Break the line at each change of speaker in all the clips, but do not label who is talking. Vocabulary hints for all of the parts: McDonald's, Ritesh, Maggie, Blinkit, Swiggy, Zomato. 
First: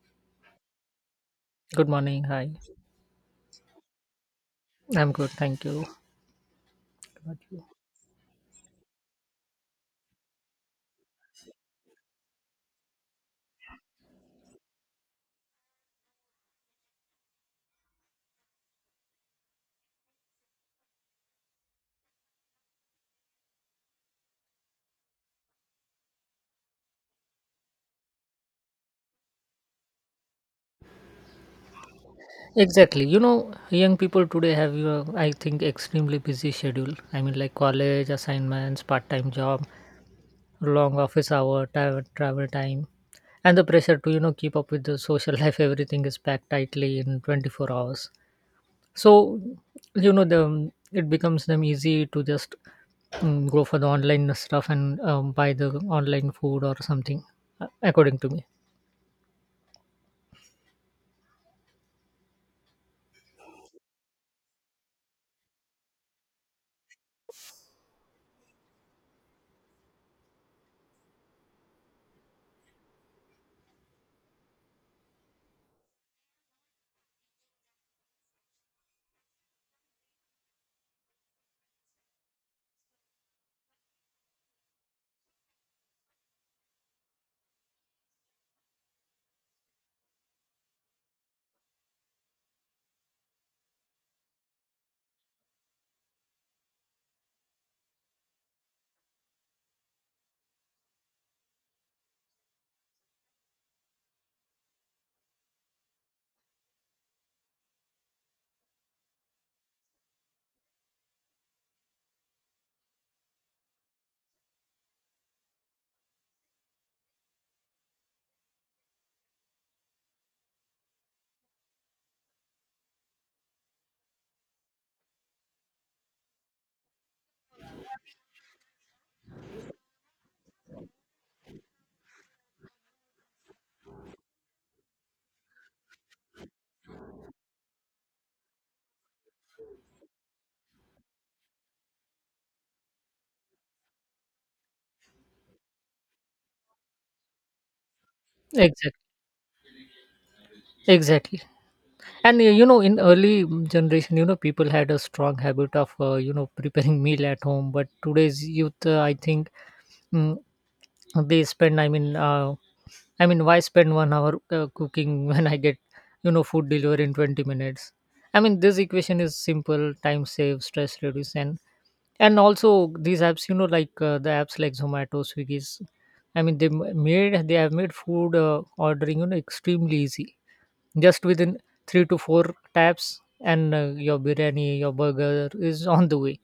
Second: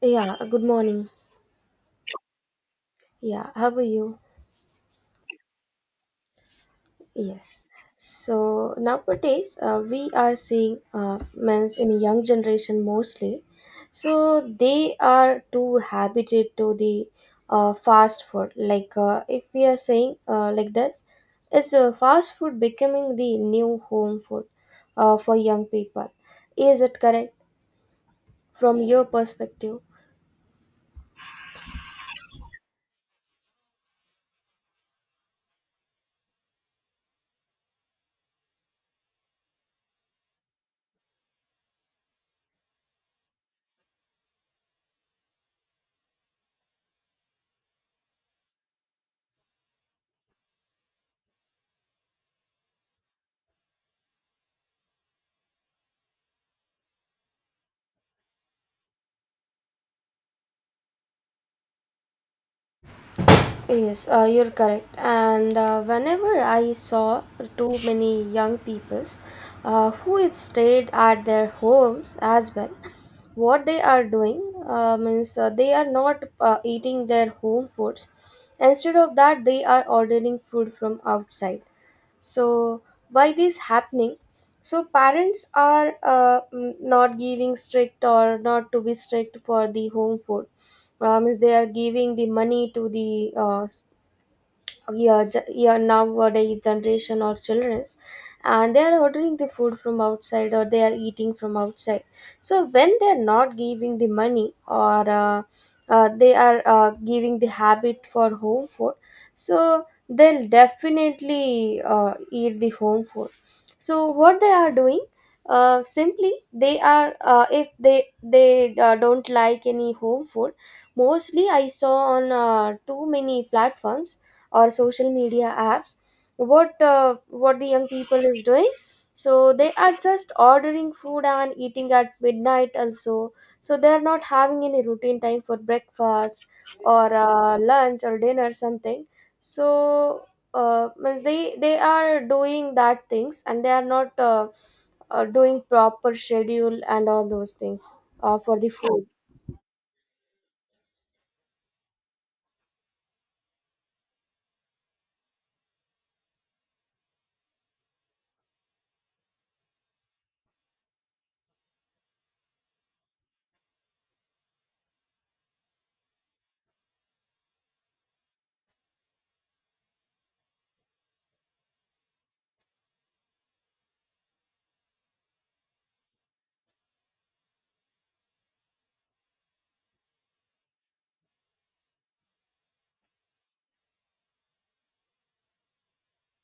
Yeah, good morning.
Good morning. Hi.
Yeah, how are you?
I'm good. Thank you. What about you?
Yes. So nowadays, we are seeing men's in young generation mostly. So they are too habituated to the fast food. Like if we are saying like this, is fast food becoming the new home food for young people? Is it correct from your perspective?
Exactly. Young people today have, extremely busy schedule. I mean, like college assignments, part-time job, long office hour, travel time, and the pressure to, keep up with the social life. Everything is packed tightly in 24 hours. So, the it becomes them easy to just go for the online stuff and buy the online food or something, according to me.
Yes, you're correct. And whenever I saw too many young peoples who it stayed at their homes as well, what they are doing means they are not eating their home foods. Instead of that, they are ordering food from outside. So why this happening? So parents are not giving strict or not to be strict for the home food is they are giving the money to the your nowadays generation or childrens, and they are ordering the food from outside or they are eating from outside. So when they are not giving the money or they are giving the habit for home food, so they'll definitely eat the home food. So what they are doing simply they are if they don't like any home food, mostly I saw on too many platforms or social media apps. What what the young people is doing, so they are just ordering food and eating at midnight also. So they are not having any routine time for breakfast or lunch or dinner something. So means they are doing that things, and they are not doing proper schedule and all those things for the
Exactly.
food.
Exactly. And in early generation, people had a strong habit of preparing meal at home. But today's youth, mm, they spend. Why spend 1 hour cooking when I get food delivery in 20 minutes? I mean, this equation is simple: time save, stress reduce, and also these apps, like the apps like Zomato, Swiggy's. I mean, they m- made they have made food ordering extremely easy just within three to four taps and your biryani your burger is on the way.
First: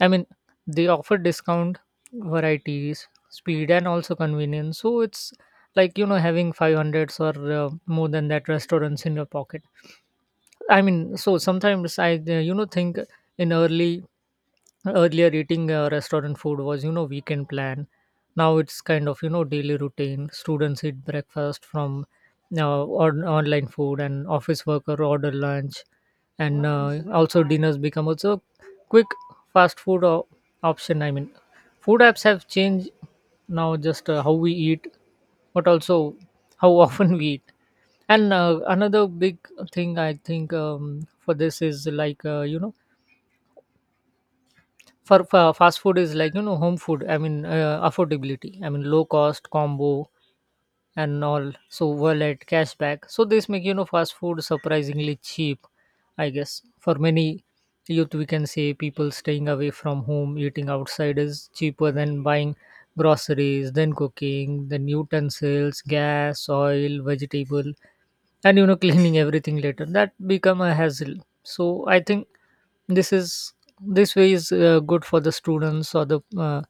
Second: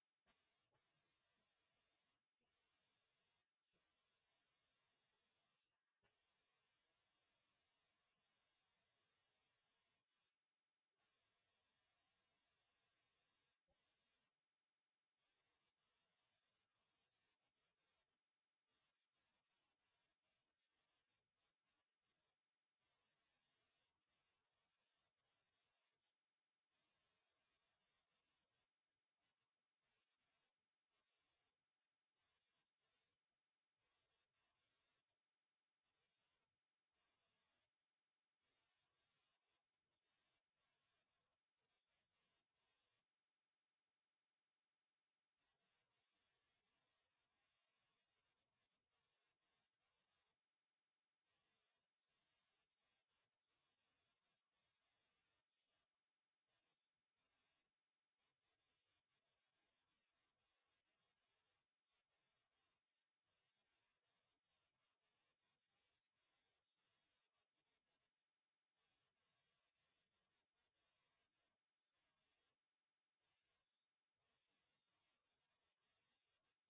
I mean, they offer discount, varieties, speed, and also convenience. So it's like having 500s or more than that restaurants in your pocket. I mean, so sometimes I think in early earlier eating restaurant food was weekend plan. Now it's kind of daily routine. Students eat breakfast from online food and office worker order lunch, and also dinners become also quick fast food o- option. I mean, food apps have changed now just how we eat, but also how often we eat. And another big thing I think, for this is like, you know for fa fast food is like, home food. I mean, affordability. I mean, low cost combo and all. So wallet cashback. So this make fast food surprisingly cheap. I guess for many youth, we can say people staying away from home, eating outside is cheaper than buying groceries, then cooking, then utensils, gas, oil, vegetable, and cleaning everything later, that become a hassle. So I think this is this way is good for the students or the uh,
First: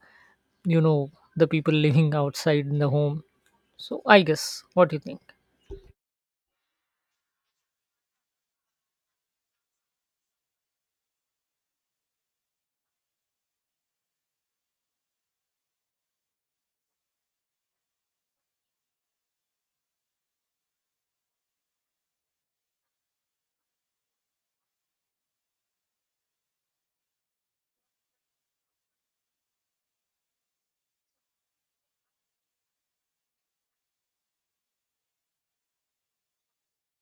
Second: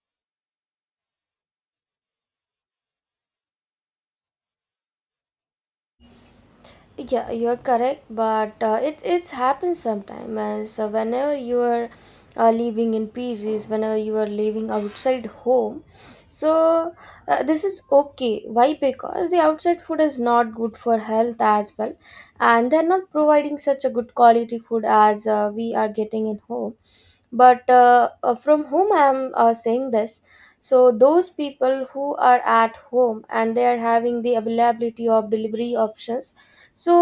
you know the people living outside in the home. So I guess, what do you think?
Yeah, you're correct, but it's happened sometime as whenever you are living in PGs, whenever you are living outside home. So this is okay. Why? Because the outside food is not good for health as well, and they're not providing such a good quality food as we are getting in home. But from whom I am saying this, so those people who are at home and they are having the availability of delivery options, so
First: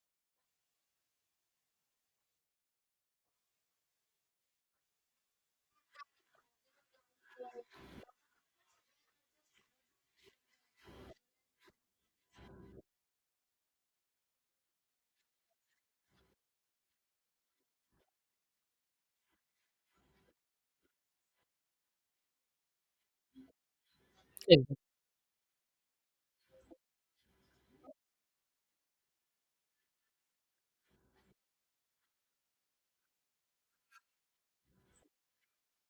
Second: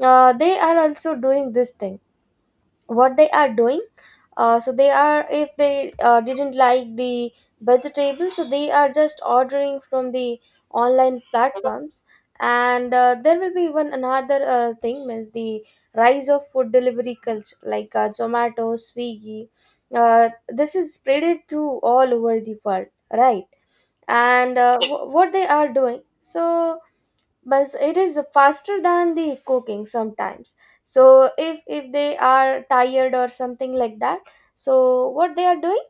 they are also doing this thing. What they are doing so they are, if they didn't like the vegetable, so they are just ordering from the online platforms. And there will be one another thing, means the rise of food delivery culture like Zomato, Swiggy. This is spreaded through all over the world, right? And
Ex-
what they are doing, so but it is faster than the cooking sometimes. So if they are tired or something like that, so what they are doing,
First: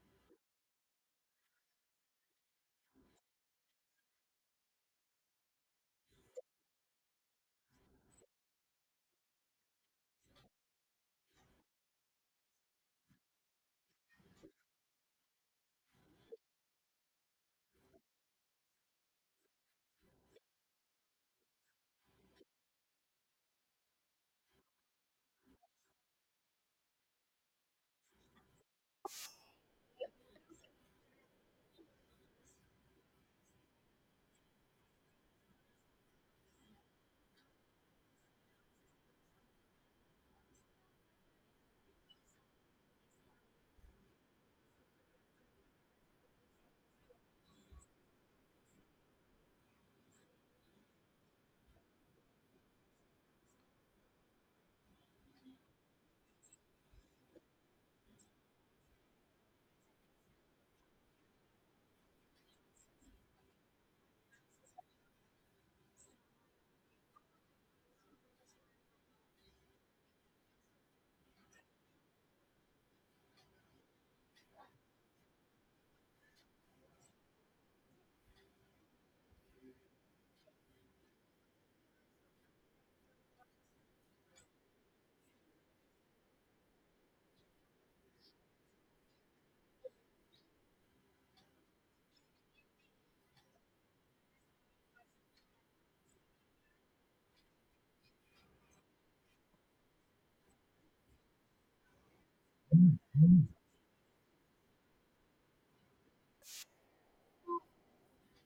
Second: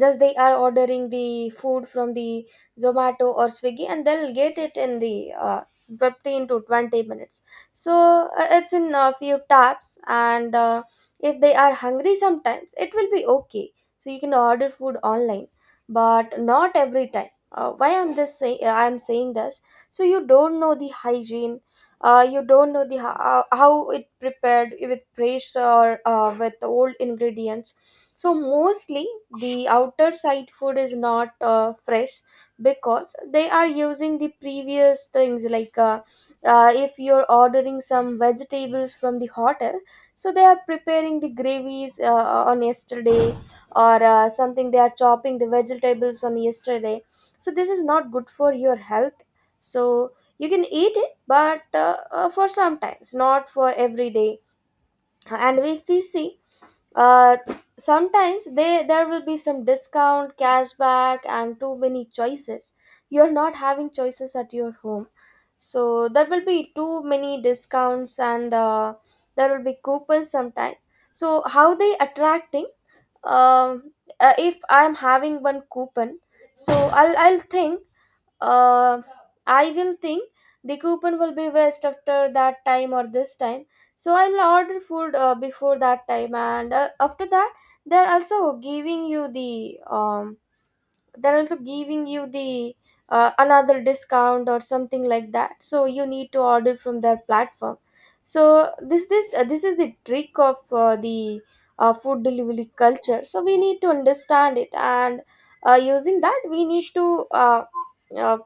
just they are ordering the food from the Zomato or Swiggy, and they'll get it in the 15 to 20 minutes. So it's in a few taps. And if they are hungry sometimes, it will be okay. So you can order food online, but not every time. Why I'm this say I'm saying this. So you don't know the hygiene. You don't know the how it prepared with fresh or with old ingredients. So mostly the outer side food is not fresh, because they are using the previous things like if you're ordering some vegetables from the hotel, so they are preparing the gravies on yesterday, or something they are chopping the vegetables on yesterday. So this is not good for your health. So you can eat it, but for sometimes, not for every day. And if we see uh, sometimes they, there will be some discount, cashback, and too many choices. You're not having choices at your home. So there will be too many discounts, and there will be coupons sometime. So how they attracting? um, if I'm having one coupon, so i'll i'll think uh, I will think the coupon will be waste after that time or this time. So I'll order food before that time. And after that, they're also giving you the um they're also giving you the another discount or something like that. So you need to order from their platform. So this is the trick of the food delivery culture. So we need to understand it, and using that we need to. Uh,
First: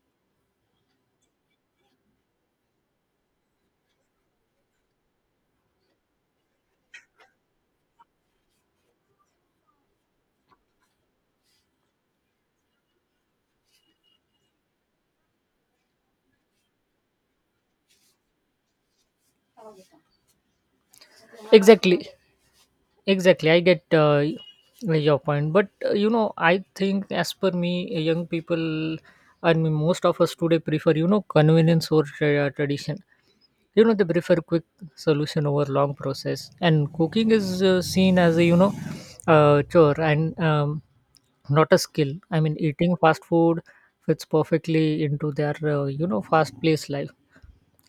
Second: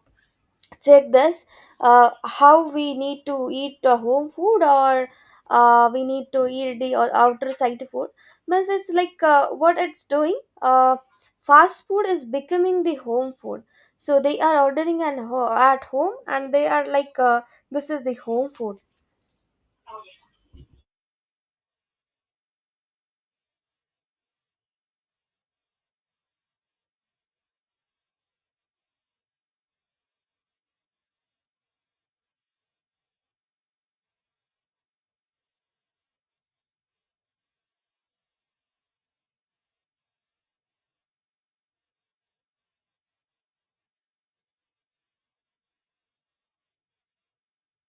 Check this how we need to eat home food, or we need to eat the outer side food. Means it's like what it's doing fast food is becoming the home food. So they are ordering and at home, and they are like this is the home food.
exactly. Exactly, I get your point, but I think as per me, young people, I mean, most of us today prefer convenience over tradition. You know, they prefer quick solution over long process, and cooking is seen as a chore and not a skill. I mean, eating fast food fits perfectly into their fast paced life,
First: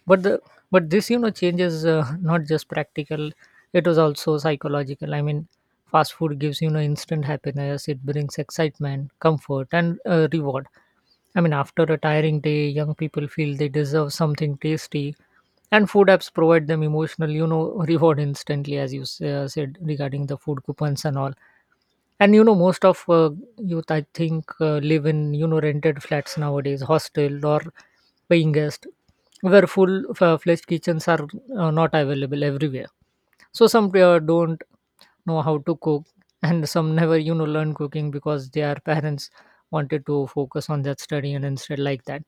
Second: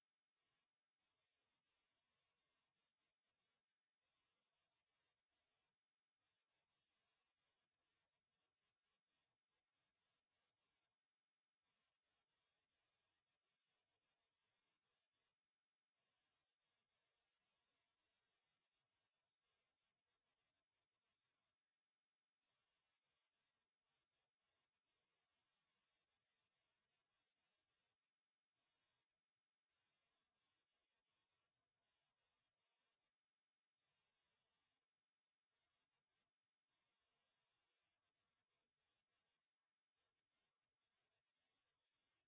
but the but this changes not just practical, it was also psychological. I mean, fast food gives instant happiness. It brings excitement, comfort, and reward. I mean, after a tiring day, young people feel they deserve something tasty, and food apps provide them emotional reward instantly, as you said regarding the food coupons and all. And most of youth, I think, live in rented flats nowadays, hostel or paying guest, where full-fledged kitchens are not available everywhere. So some don't know how to cook, and some never learn cooking because their parents wanted to focus on that study and instead like that.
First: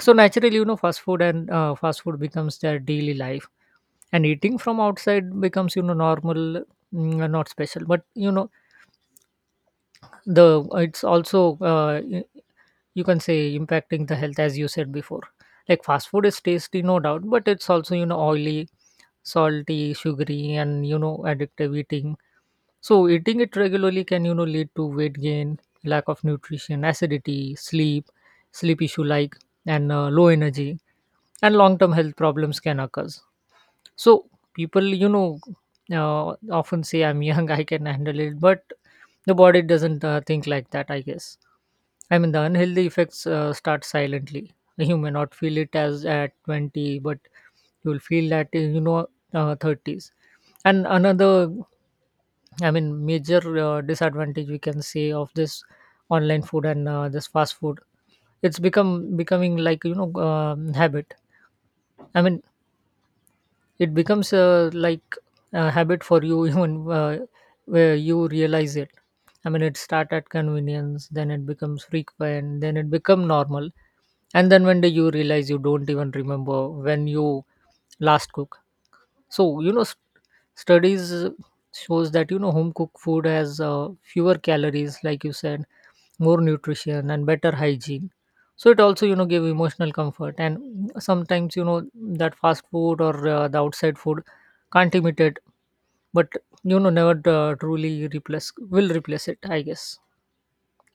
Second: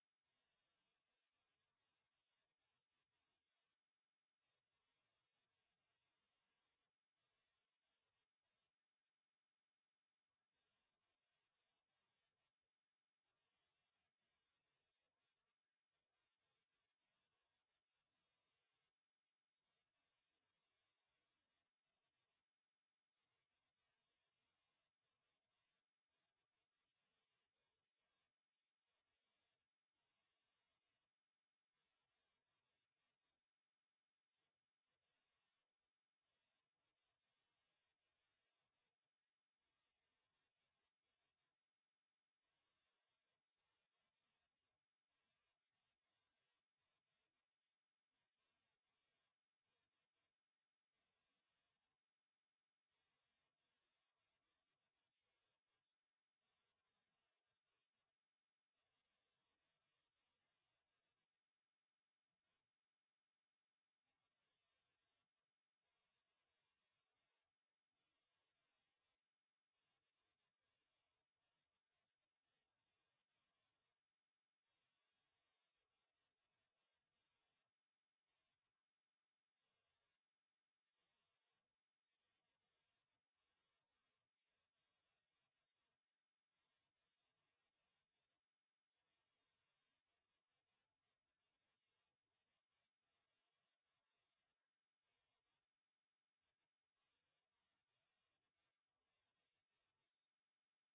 So naturally, fast food becomes their daily life, and eating from outside becomes normal, not special. But you know the it's also you can say impacting the health, as you said before. Like, fast food is tasty, no doubt, but it's also oily, salty, sugary, and addictive eating. So eating it regularly can lead to weight gain, lack of nutrition, acidity, sleep issue like, and low energy, and long term health problems can occur. So people, often say, I'm young, I can handle it, but the body doesn't think like that, I guess. I mean, the unhealthy effects start silently. You may not feel it as at 20, but you will feel that in, 30s. And another, I mean, major disadvantage we can say of this online food and this fast food, it's become becoming like habit. I mean, it becomes like a habit for you even where you realize it. I mean, it start at convenience, then it becomes frequent, then it become normal, and then one day you realize you don't even remember when you last cook. So studies shows that home cooked food has fewer calories, like you said, more nutrition and better hygiene. So it also give emotional comfort. And sometimes that fast food or the outside food can't imitate, but never truly replace will replace it, I guess.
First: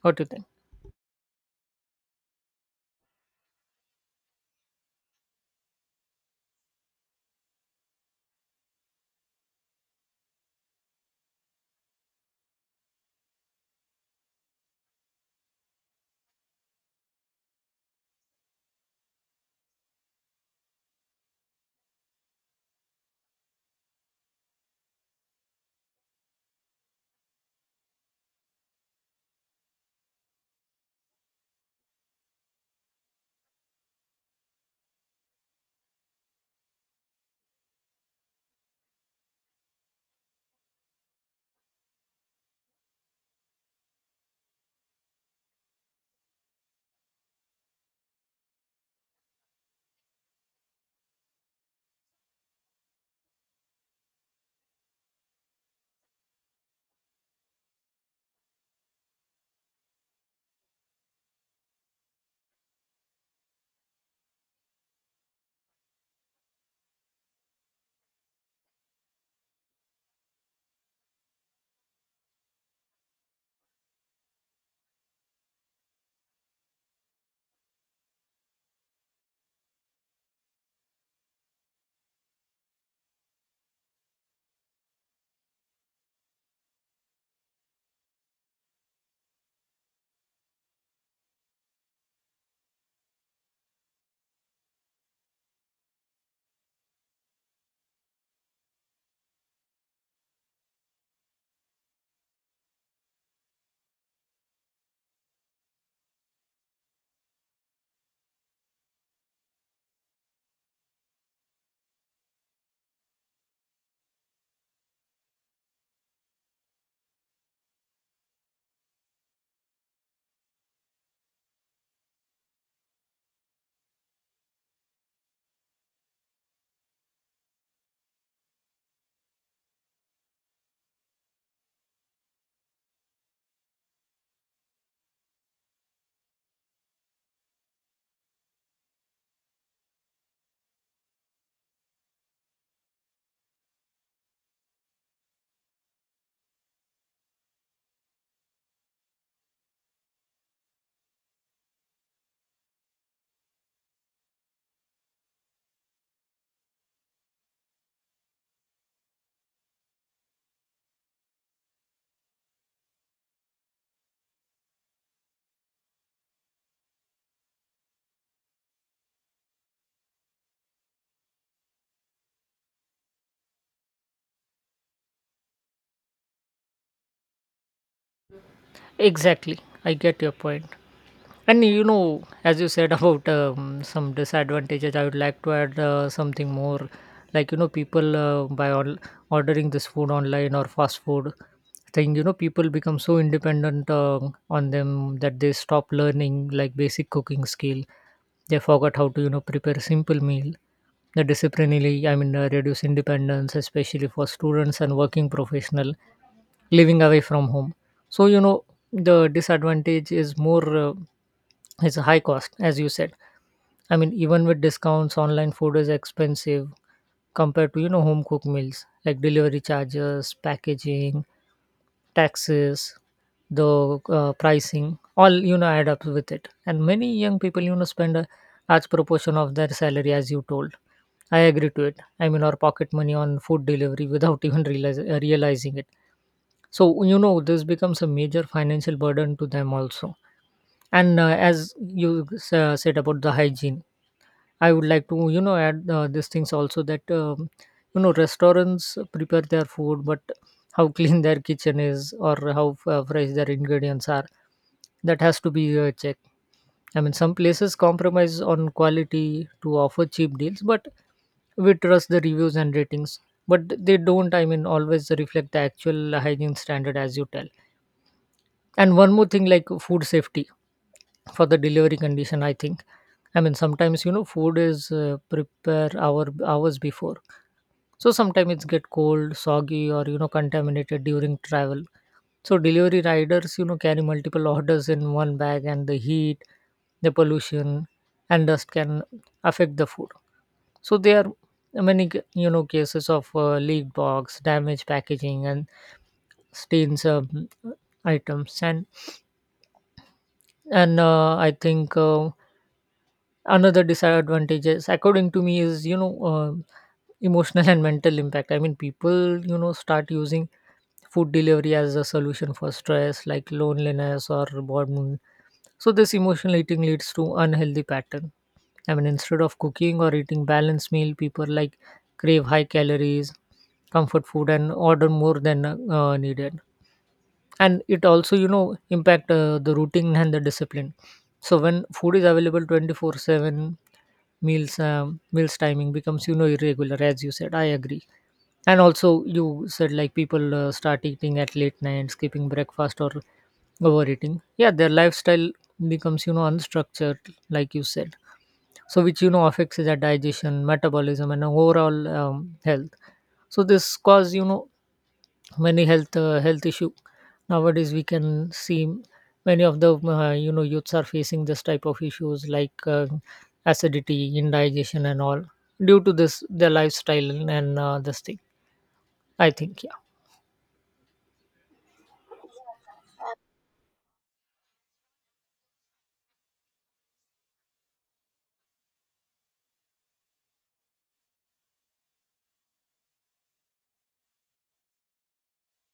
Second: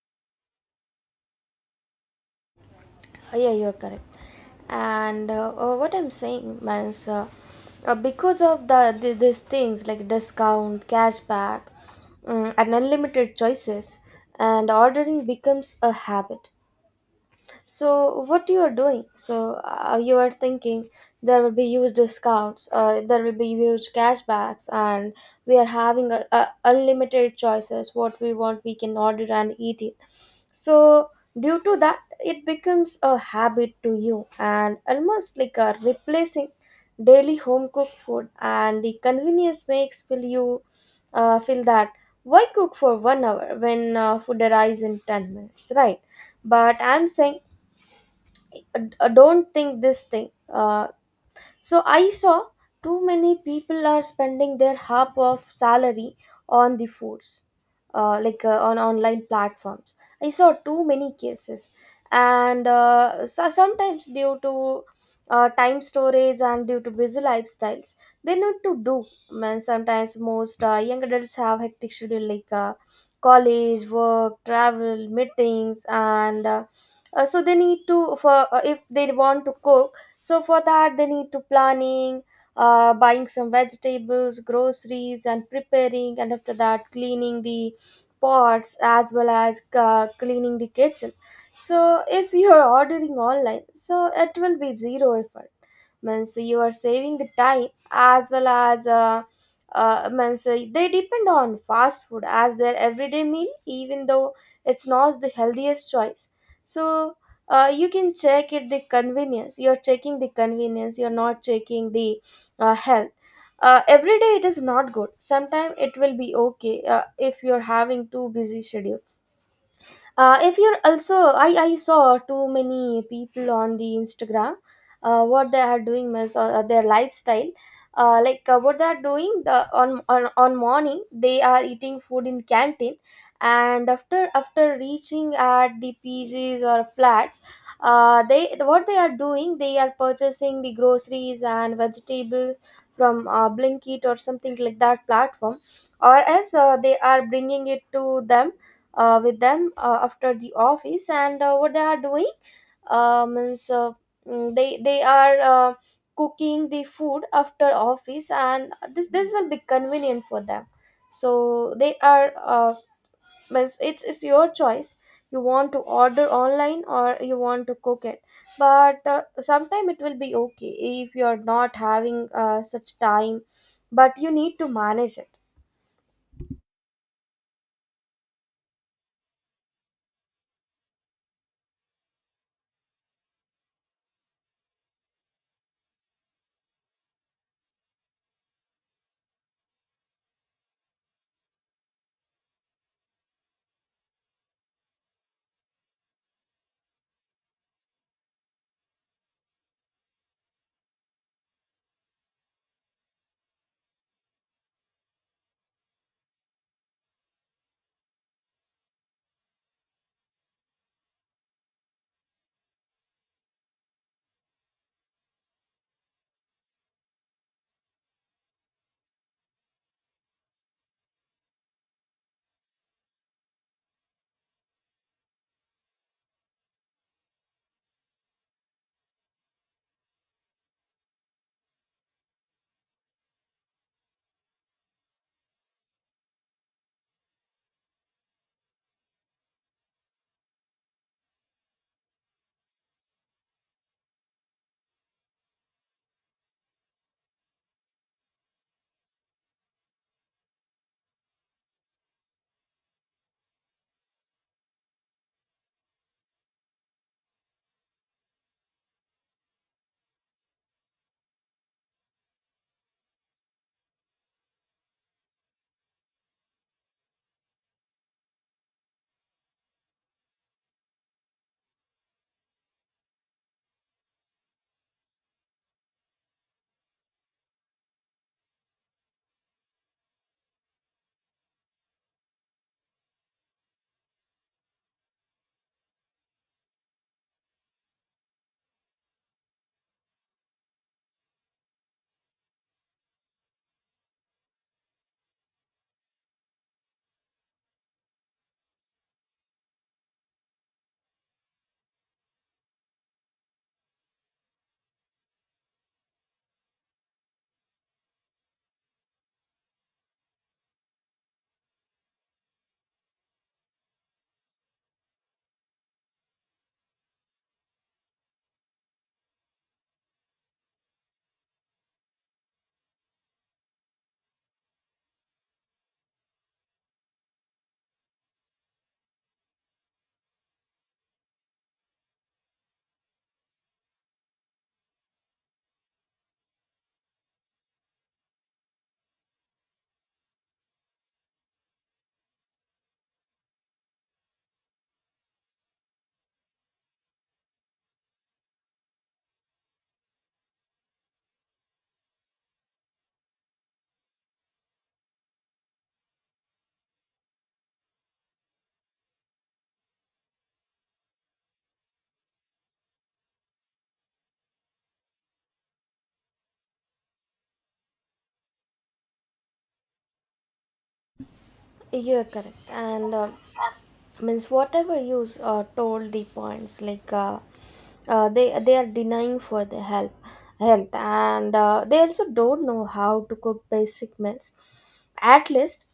What do you think?
Yeah, you're correct. And what I'm saying, means because of the these things like discount, cashback, and unlimited choices, and ordering becomes a habit. So what you are doing? So you are thinking there will be huge discounts, there will be huge cashbacks, and we are having unlimited choices. What we want, we can order and eat it. So due to that, it becomes a habit to you, and almost like a replacing daily home cooked food. And the convenience makes feel you feel that why cook for 1 hour when food arrives in 10 minutes, right? But I'm saying don't think this thing. So I saw too many people are spending their half of salary on the foods, like on online platforms. I saw too many cases. And so sometimes due to time storage and due to busy lifestyles, they need to do. Man, sometimes most young adults have hectic schedule like college, work, travel, meetings. And so they need to for if they want to cook, so for that, they need to planning, buying some vegetables, groceries, and preparing, and after that, cleaning the pots, as well as cleaning the kitchen. So if you are ordering online, so it will be zero effort, means you are saving the time as well as means they depend on fast food as their everyday meal, even though it's not the healthiest choice. So you're checking the convenience, you're not checking the health. Every day it is not good. Sometimes it will be okay if you're having too busy schedule. If you're also, I saw too many people on the Instagram. What they are doing is their lifestyle. Like what they are doing, the, on morning they are eating food in canteen. And after reaching at the PGs or flats, they, what they are doing, they are purchasing the groceries and vegetables from Blinkit or something like that platform. Or else they are bringing it to them with them after the office. And what they are doing means they are cooking the food after office, and this will be convenient for them. So they are means it's your choice. You want to order online, or you want to cook it. But sometime it will be okay if you are not having such time, but you need to manage it.
Exactly, I get your point. And as you said about some disadvantages, I would like to add something more. Like people ordering this food online or fast food thing, people become so independent on them that they stop learning like basic cooking skill. They forgot how to prepare a simple meal. The disciplinarily, I mean, reduce independence, especially for students and working professional living away from home. So the disadvantage is more is a high cost, as you said. I mean, even with discounts, online food is expensive compared to home cooked meals like delivery charges, packaging, taxes, the pricing, all add up with it. And many young people spend a large proportion of their salary, as you told. I agree to it. I mean, or pocket money on food delivery without realizing it. So, this becomes a major financial burden to them also. And as you said about the hygiene, I would like to, add these things also that, restaurants prepare their food, but how clean their kitchen is or how fresh their ingredients are, that has to be checked. I mean, some places compromise on quality to offer cheap deals, but we trust the reviews and ratings, but they don't, I mean, always reflect the actual hygiene standard, as you tell. And one more thing, like food safety for the delivery condition, I think. I mean, sometimes food is prepare hour hours before, so sometimes it's get cold, soggy, or contaminated during travel. So delivery riders carry multiple orders in one bag, and the heat, the pollution, and dust can affect the food. So there are many cases of leaked box, damaged packaging, and stains items. And I think another disadvantage is, according to me, is emotional and mental impact. I mean, people start using food delivery as a solution for stress like loneliness or boredom. So this emotional eating leads to unhealthy pattern. I mean, instead of cooking or eating balanced meal, people like crave high calories comfort food and order more than needed. And it also impact the routine and the discipline. So when food is available 24/7, meals timing becomes irregular, as you said, I agree. And also, you said like people start eating at late night, skipping breakfast, or overeating. Yeah, their lifestyle becomes unstructured, like you said. So which affects their digestion, metabolism, and overall health. So this cause many health issue nowadays we can see. Many of the youths are facing this type of issues like acidity, indigestion, and all due to this their lifestyle and this thing, I think, yeah,
You're correct. And means whatever you told the points like they are denying for the help health. And they also don't know how to cook basic meals. At least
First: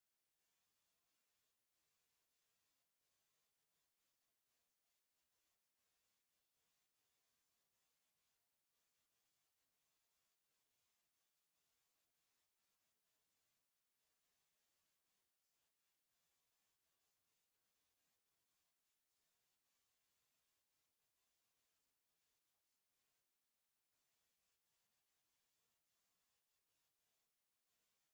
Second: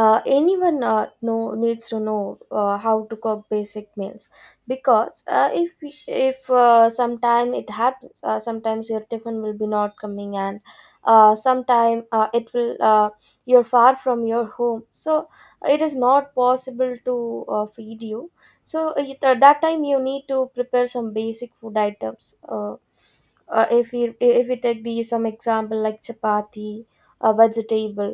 anyone know needs to know how to cook basic meals. Because if sometime it happens, sometimes your tiffin will be not coming. And sometime it will you're far from your home, so it is not possible to feed you. So at that time you need to prepare some basic food items. If we take the some example like chapati, a vegetable.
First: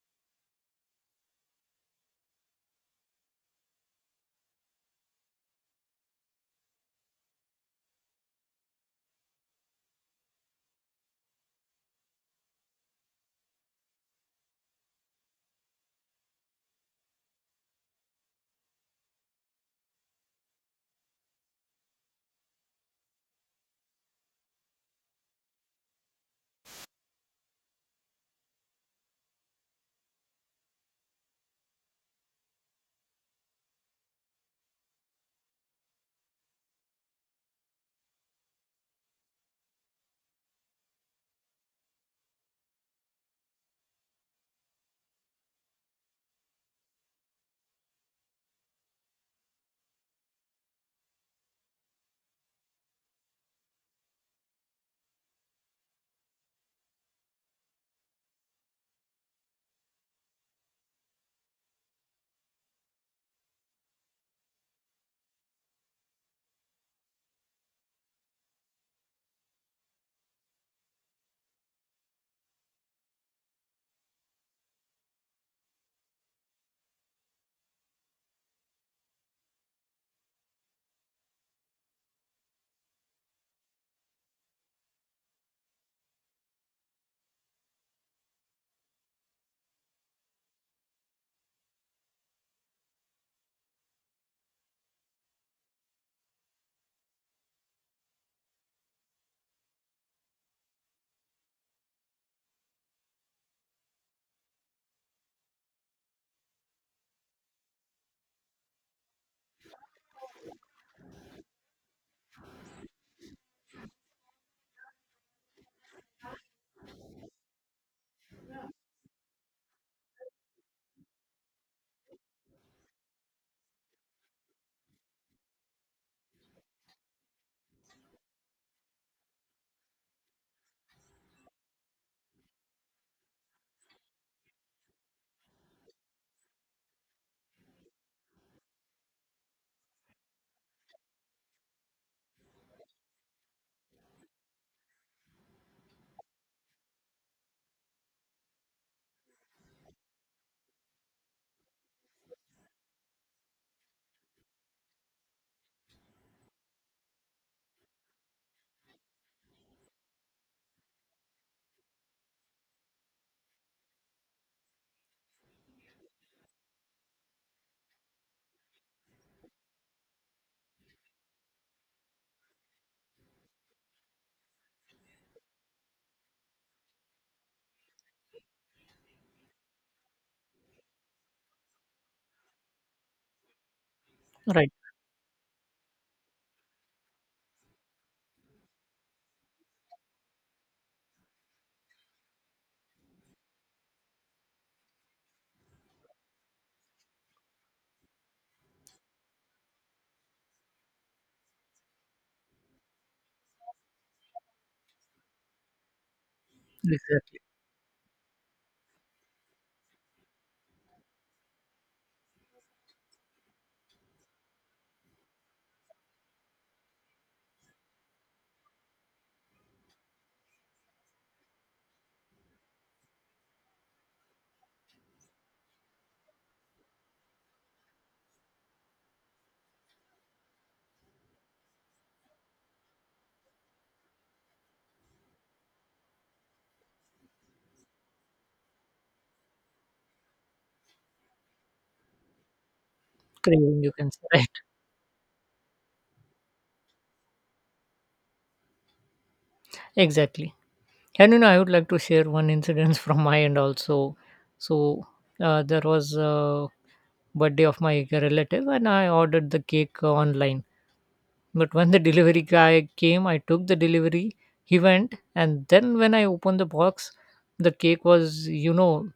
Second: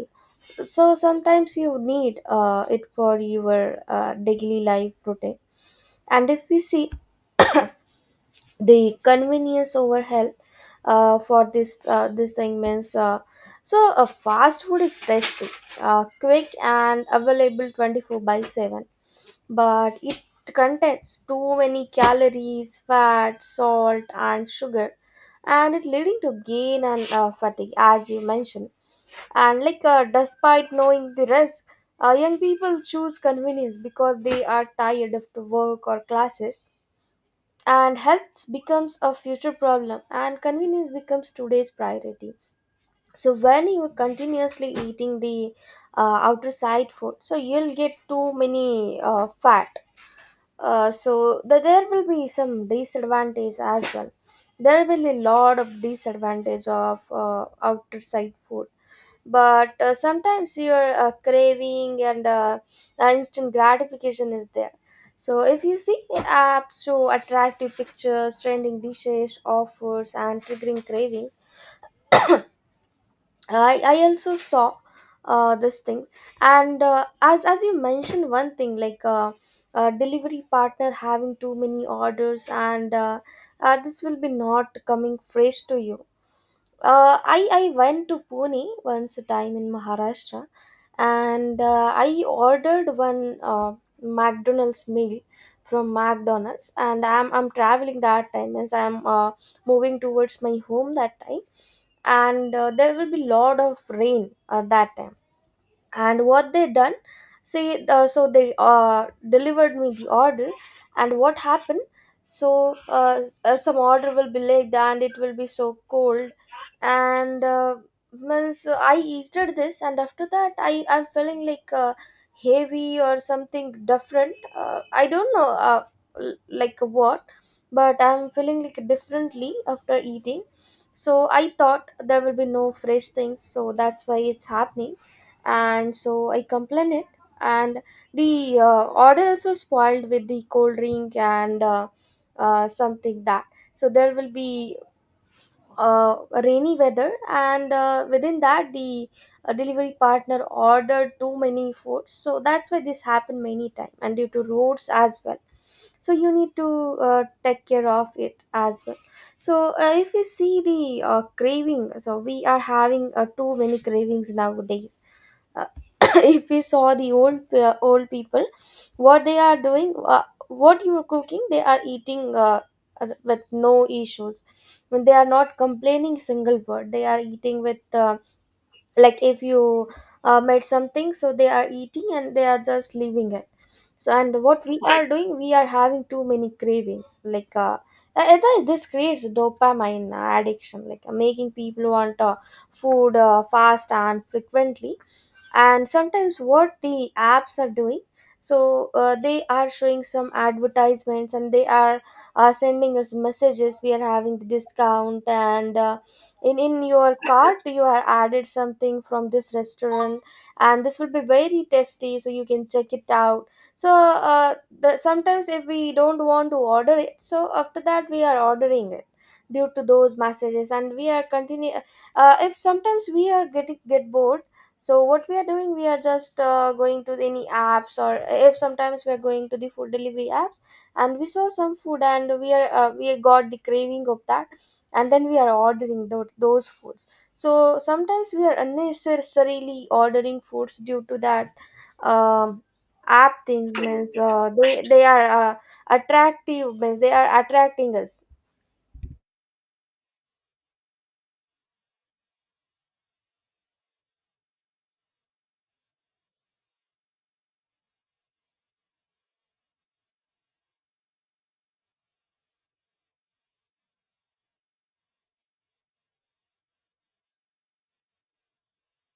So sometimes you need it for your daily life routine. And if we see the convenience over health for this this thing means so fast food is tasty, quick, and available 24/7, but it contains too many calories, fat, salt, and sugar, and it leading to gain and fatigue, as you mentioned. And like, despite knowing the risk, young people choose convenience because they are tired of the work or classes, and health becomes a future problem, and convenience becomes today's priority. So when you're continuously eating the outer side food, so you'll get too many fat there will be some disadvantage as well. There will be a lot of disadvantage of outside food, but sometimes your craving and instant gratification is there. So if you see, apps show attractive pictures, trending dishes, offers, and triggering cravings. I also saw this thing. And as you mentioned one thing, like delivery partner having too many orders, and this will be not coming fresh to you. I went to Pune once a time, in Maharashtra, and I ordered one McDonald's meal from McDonald's, and I'm traveling that time, as I'm moving towards my home that time. And there will be lot of rain at that time. And what they done, see, so they delivered me the order. And what happened, so some order will be late and it will be so cold. And Means I eated this, and after that I'm feeling like heavy or something different. I don't know, like what. But I'm feeling like differently after eating. So I thought there will be no fresh things, so that's why it's happening. And so I complained it. And the order also spoiled with the cold drink and something that. So there will be uh, rainy weather, and within that the delivery partner ordered too many food, so that's why this happened many time, and due to roads as well. So you need to take care of it as well. So if we see the craving, so we are having too many cravings nowadays. uh, if we saw the old people, what they are doing, what you are cooking they are eating, with no issues. When they are not complaining single word, they are eating with like if you made something, so they are eating and they are just leaving it. So and what
right,
we Right. are doing, we are having too many cravings, like I think this creates dopamine addiction, like making people want food fast and frequently. And sometimes what the apps are doing, so they are showing some advertisements and they are sending us messages: we are having the discount, and in your
exactly.
cart you have added something from this restaurant and this will be very tasty, so you can check it out. So sometimes if we don't want to order it, so after that we are ordering it due to those messages. And we are continue, if sometimes we are getting get bored, so what we are doing, we are just going to any apps. Or if sometimes we are going to the food delivery apps and we saw some food, and we are we got the craving of that, and then we are ordering those foods. So sometimes we are unnecessarily ordering foods due to that. um, App things,
Craving, you can
means
say,
uh,
right,
they they are attractive, means they are attracting us.
exactly. And I would like to share one incident from my end also. So there was a birthday of my relative, and I ordered the cake online. But when the delivery guy came, I took the delivery. He went, and then when I opened the box, the cake was,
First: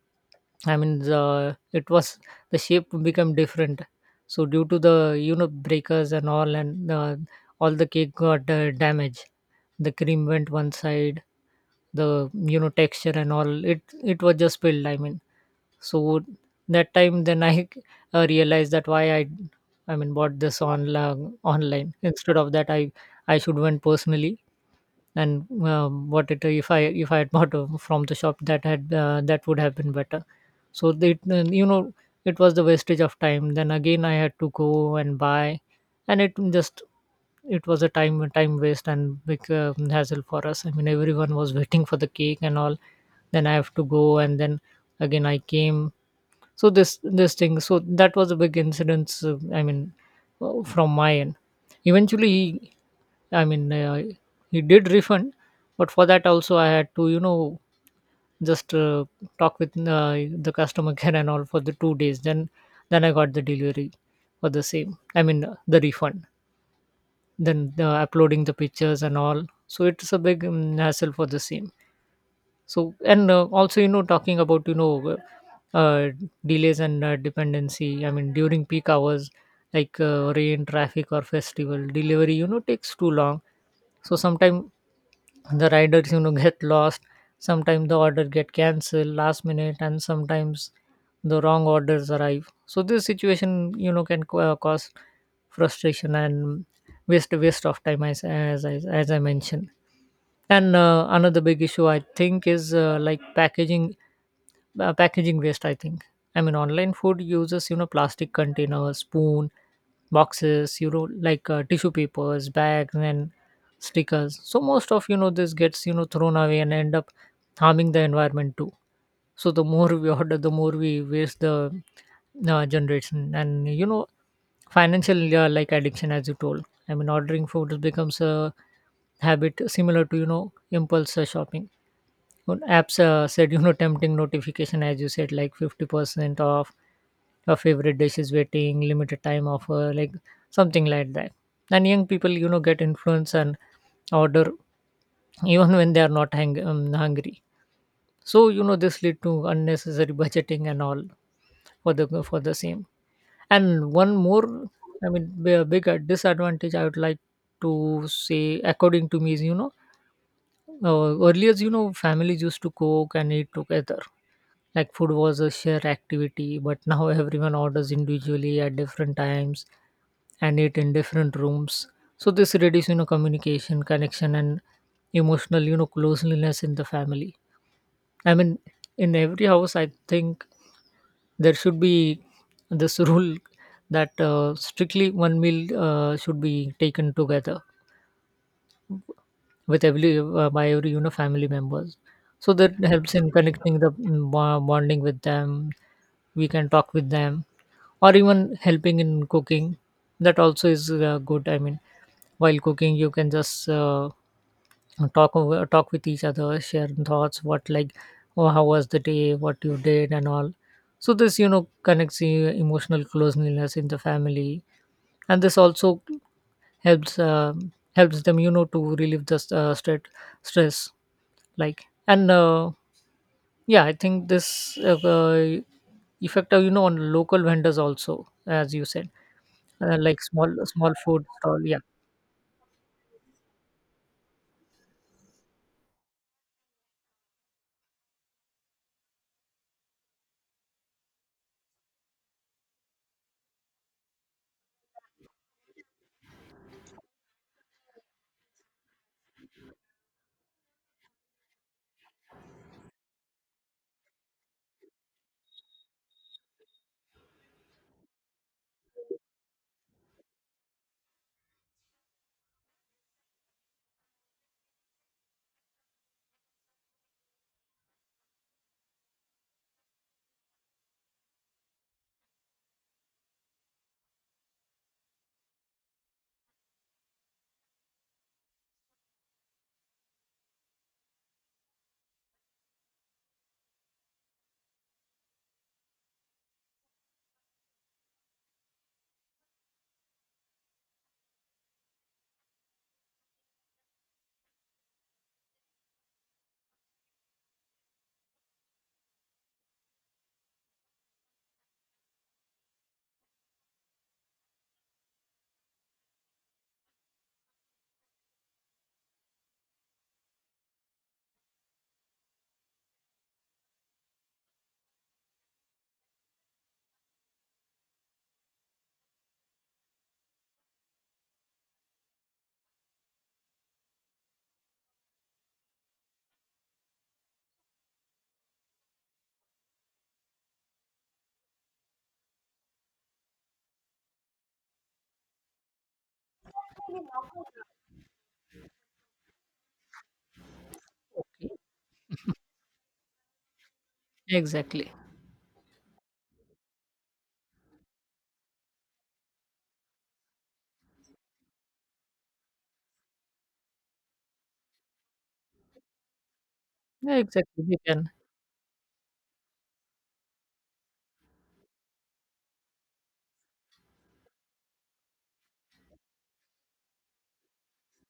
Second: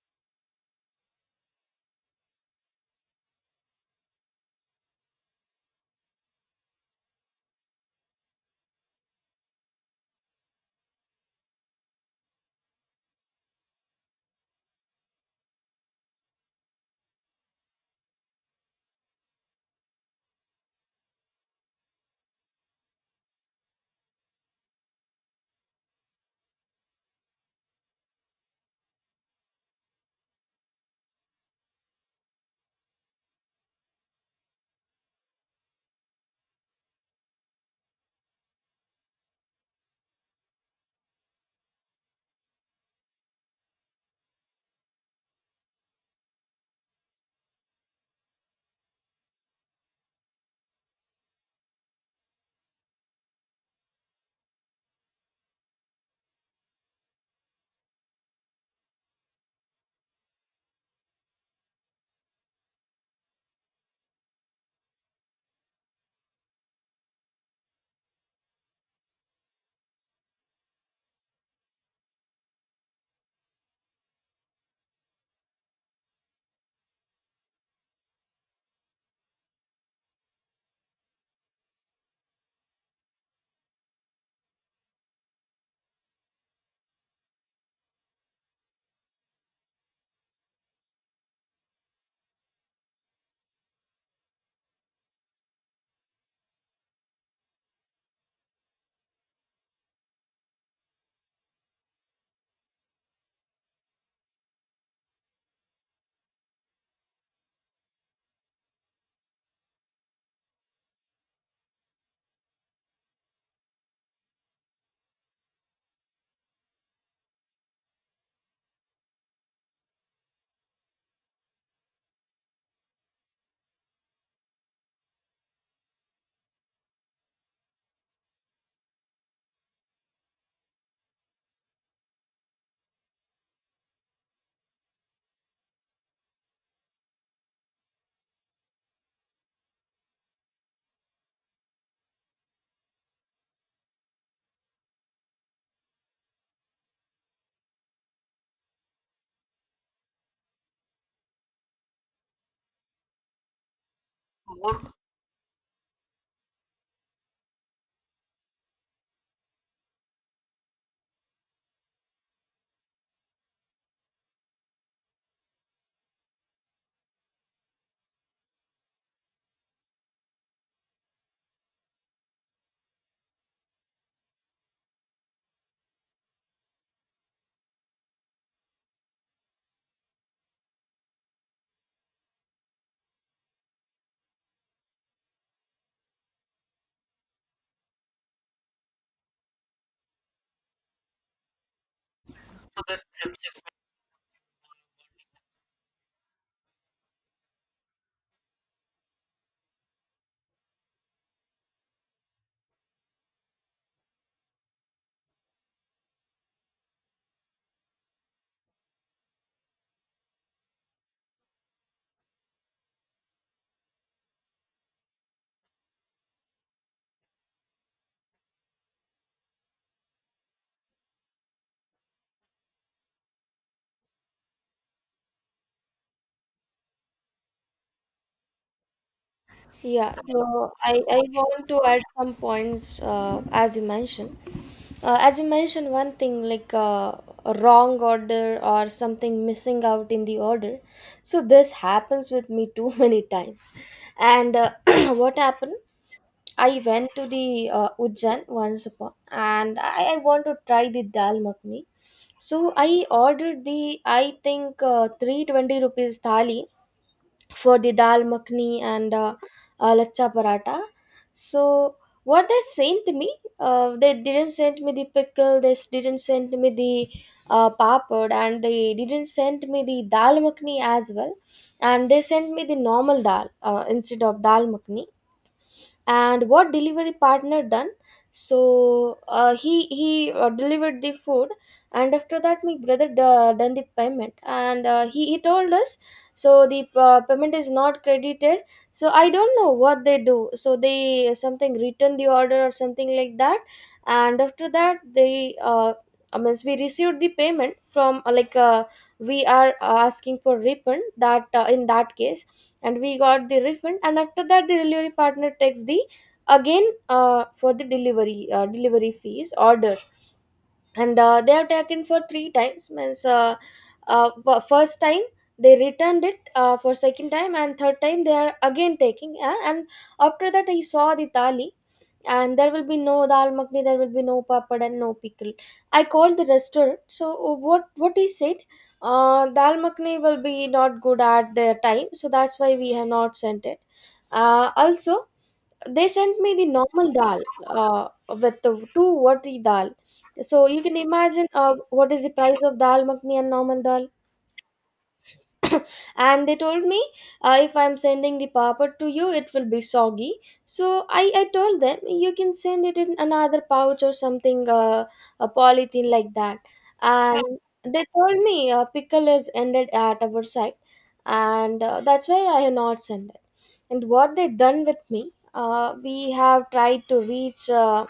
I mean, the it was the shape become different. So due to the breakers and all the cake got damaged. The cream went one side. The texture and all it was just spilled. So that time then I realized that why I mean bought this on online online instead of that I should went personally. And what it If I had bought from the shop, that would have been better. So they then, you know it was the wastage of time. Then again, I had to go and buy, and it just it was a time waste and big hassle for us. I mean, everyone was waiting for the cake and all. Then I have to go, and then again I came. So this thing, so that was a big incident, I mean, from my end. Eventually he, i mean uh, he did refund, but for that also I had to, you know just talk with, uh, the customer care and all for the 2 days. Then I got the delivery for the same, I mean, the refund, then uploading the pictures and all. So it's a big hassle for the same. So and uh, also, you know, talking about, uh, uh, delays and dependency. I mean, during peak hours, like rain, traffic, or festival, delivery, you know, takes too long. So sometimes the riders, you know, get lost. Sometimes the order get cancelled last minute, and sometimes the wrong orders arrive. So this situation, you know, can cause frustration and waste of time, as as I mentioned. And another big issue, I think, is like packaging waste. I think, I mean, online food uses, you know, plastic containers, spoon, boxes, you know, like tissue papers, bags, and stickers. So most of, you know, this gets, you know, thrown away and end up harming the environment too. So the more we order, the more we waste, the generation, and, you know, financial, like addiction, as you told. I mean, ordering food becomes a habit similar to, you know, impulse shopping. When apps said, you know, tempting notification, as you said, like 50% off your favorite dish is waiting, limited time offer, like something like that. And young people, you know, get influence and order even when they are not hungry. So, you know, this lead to unnecessary budgeting and all, for the same. And one more, I mean, bigger disadvantage I would like to say, according to me, is, you know, earlier, you know, families used to cook and eat together, like food was a shared activity. But now everyone orders individually at different times and eat in different rooms. So this reduces, you know, communication, connection, and emotional, you know, closeness in the family. I mean, in every house, I think, there should be this rule that strictly one meal should be taken together with every by every, you know, family members. So that helps in connecting the bonding with them. We can talk with them, or even helping in cooking. That also is good. I mean, while cooking, you can just talk with each other, share thoughts, what like, oh, how was the day, what you did, and all. So this, you know, connects the emotional closeness in the family. And this also helps, helps them, you know, to relieve the stress. Like and Yeah, I think this effect, you know, on local vendors also, as you said,
Yeah,
like
so
small small
I
food
want
stall,
to
yeah.
add some points. As you mentioned, as you mentioned one thing, like a wrong order or something missing out in the order. So this happens with me too many times. And what happened, I went to the Ujjain once upon, and I want to try the dal makhni. So I ordered the, I think 320 rupees thali for the dal makhni and lachcha paratha. So what they sent me, they didn't send me the pickle, they didn't send me the papad, and they didn't send me the dal makhni as well. And they sent me the normal dal instead of dal makhni. And what delivery partner done, so he delivered the food. And after that my brother done the payment, and he told us, so the payment is not credited. So I don't know what they do, so they something return the order or something like that. And after that they I mean, we received the payment from like we are asking for refund, that in that case. And we got the refund, and after that the delivery partner takes the, again for the delivery delivery fees order. And they have taken for three times, means first time they returned it, for second time, and third time they are again taking and after that I saw the thali, and there will be no dal makhni, there will be no papad and no pickle. I called the restaurant, so what he said, dal makhni will be not good at the time, so that's why we have not sent it. Also they sent me the normal dal, uh, with the two vati dal. So you can imagine what is the price of dal makhni and normal dal.
Exactly.
And they told me, if I'm sending the papad to you, it will be soggy. So I told them, you can send it in another pouch or something, a polythene like that.
Yeah, exactly, we
And they
can.
told me, pickle is ended at our side, and that's why I have not sent it. And what they done with me, we have tried to reach uh,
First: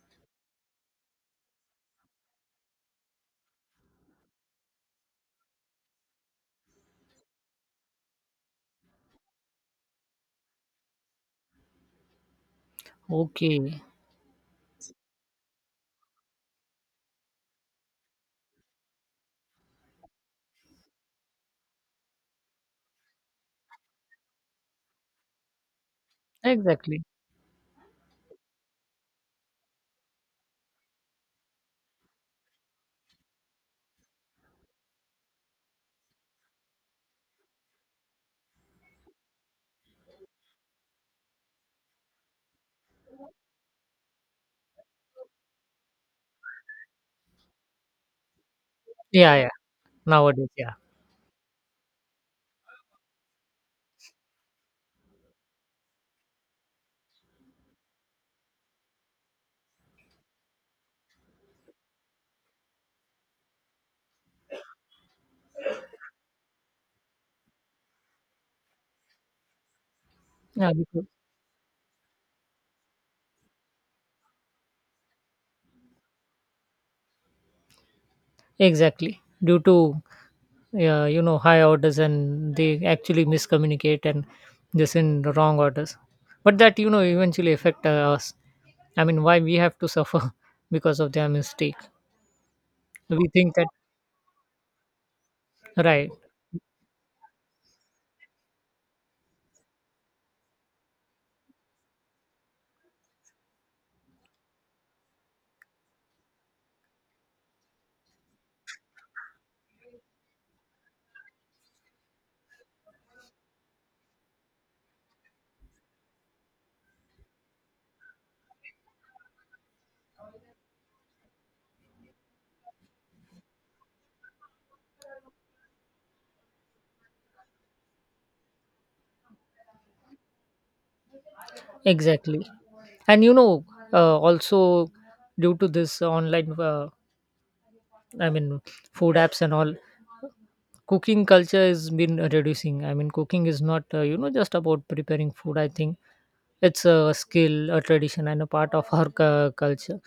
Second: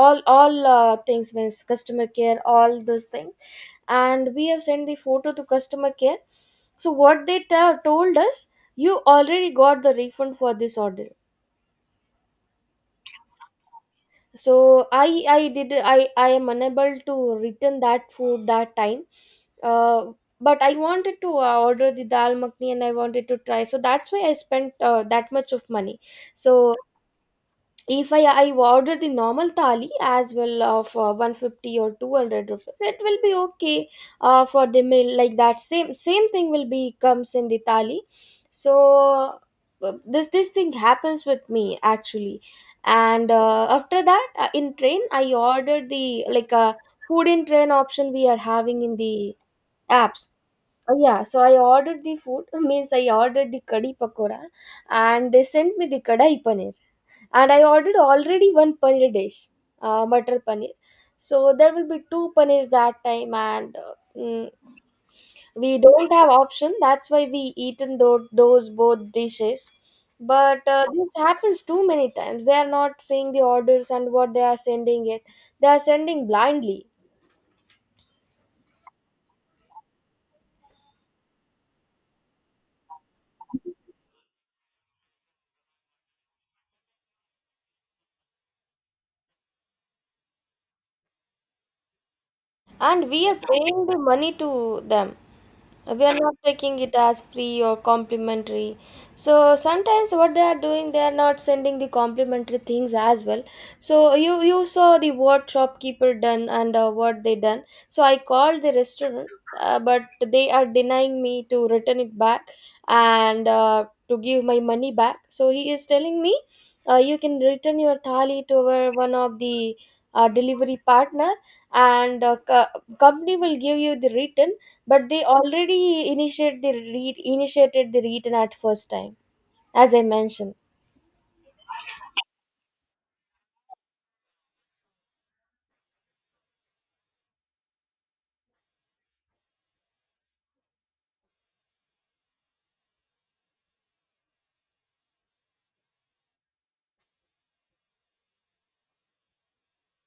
all all uh, things, means customer care, all those things. And we have sent the photo to customer care. So what they told us, you already got the refund for this order.
Okay.
So I did, I am unable to return that food that time. uh, but I wanted to order the dal makhni, and I wanted to try, so that's why I spent that much of money. So
Exactly.
if I order the normal thali as well, of 150 or 200 rupees, it will be okay for the meal, like that same same thing will be comes in the thali. So this thing happens with me actually. And after that, in train I ordered the, like food in train option we are having in
Yeah,
the
yeah.
apps.
Nowadays, yeah.
Yeah, so I ordered the food means I ordered the kadhi pakora, and they sent me the kadai paneer. And I ordered already one paneer dish, butter paneer. So there will be two paneers that time, and we don't have option. That's why we eaten those both dishes. But
Yeah, because,
this happens too many times. They are not seeing the orders and what they are sending it. They are sending blindly.
exactly, due to you know, high orders, and they actually miscommunicate and they send the wrong orders. But that, you know, eventually affect us. I mean, why we have to suffer because of their mistake?
And we
We
are
think that.
paying the money to them. We
Right.
are not taking it as free or complimentary. So sometimes what they are doing, they are not sending the complimentary things as well. So you saw the what shopkeeper done and what they done. So I called the restaurant, but they are denying me to return it back, and to give my money back. So he is telling me, you can return your thali to one of the delivery partner, and company will give you the written. But they already initiated the written at first time, as I mentioned.
Exactly. And, you know, also, due to this online, i mean food apps and all, cooking culture has been reducing. I mean, cooking is not, you know, just about preparing food. I think it's a skill, a tradition, and a part of our culture.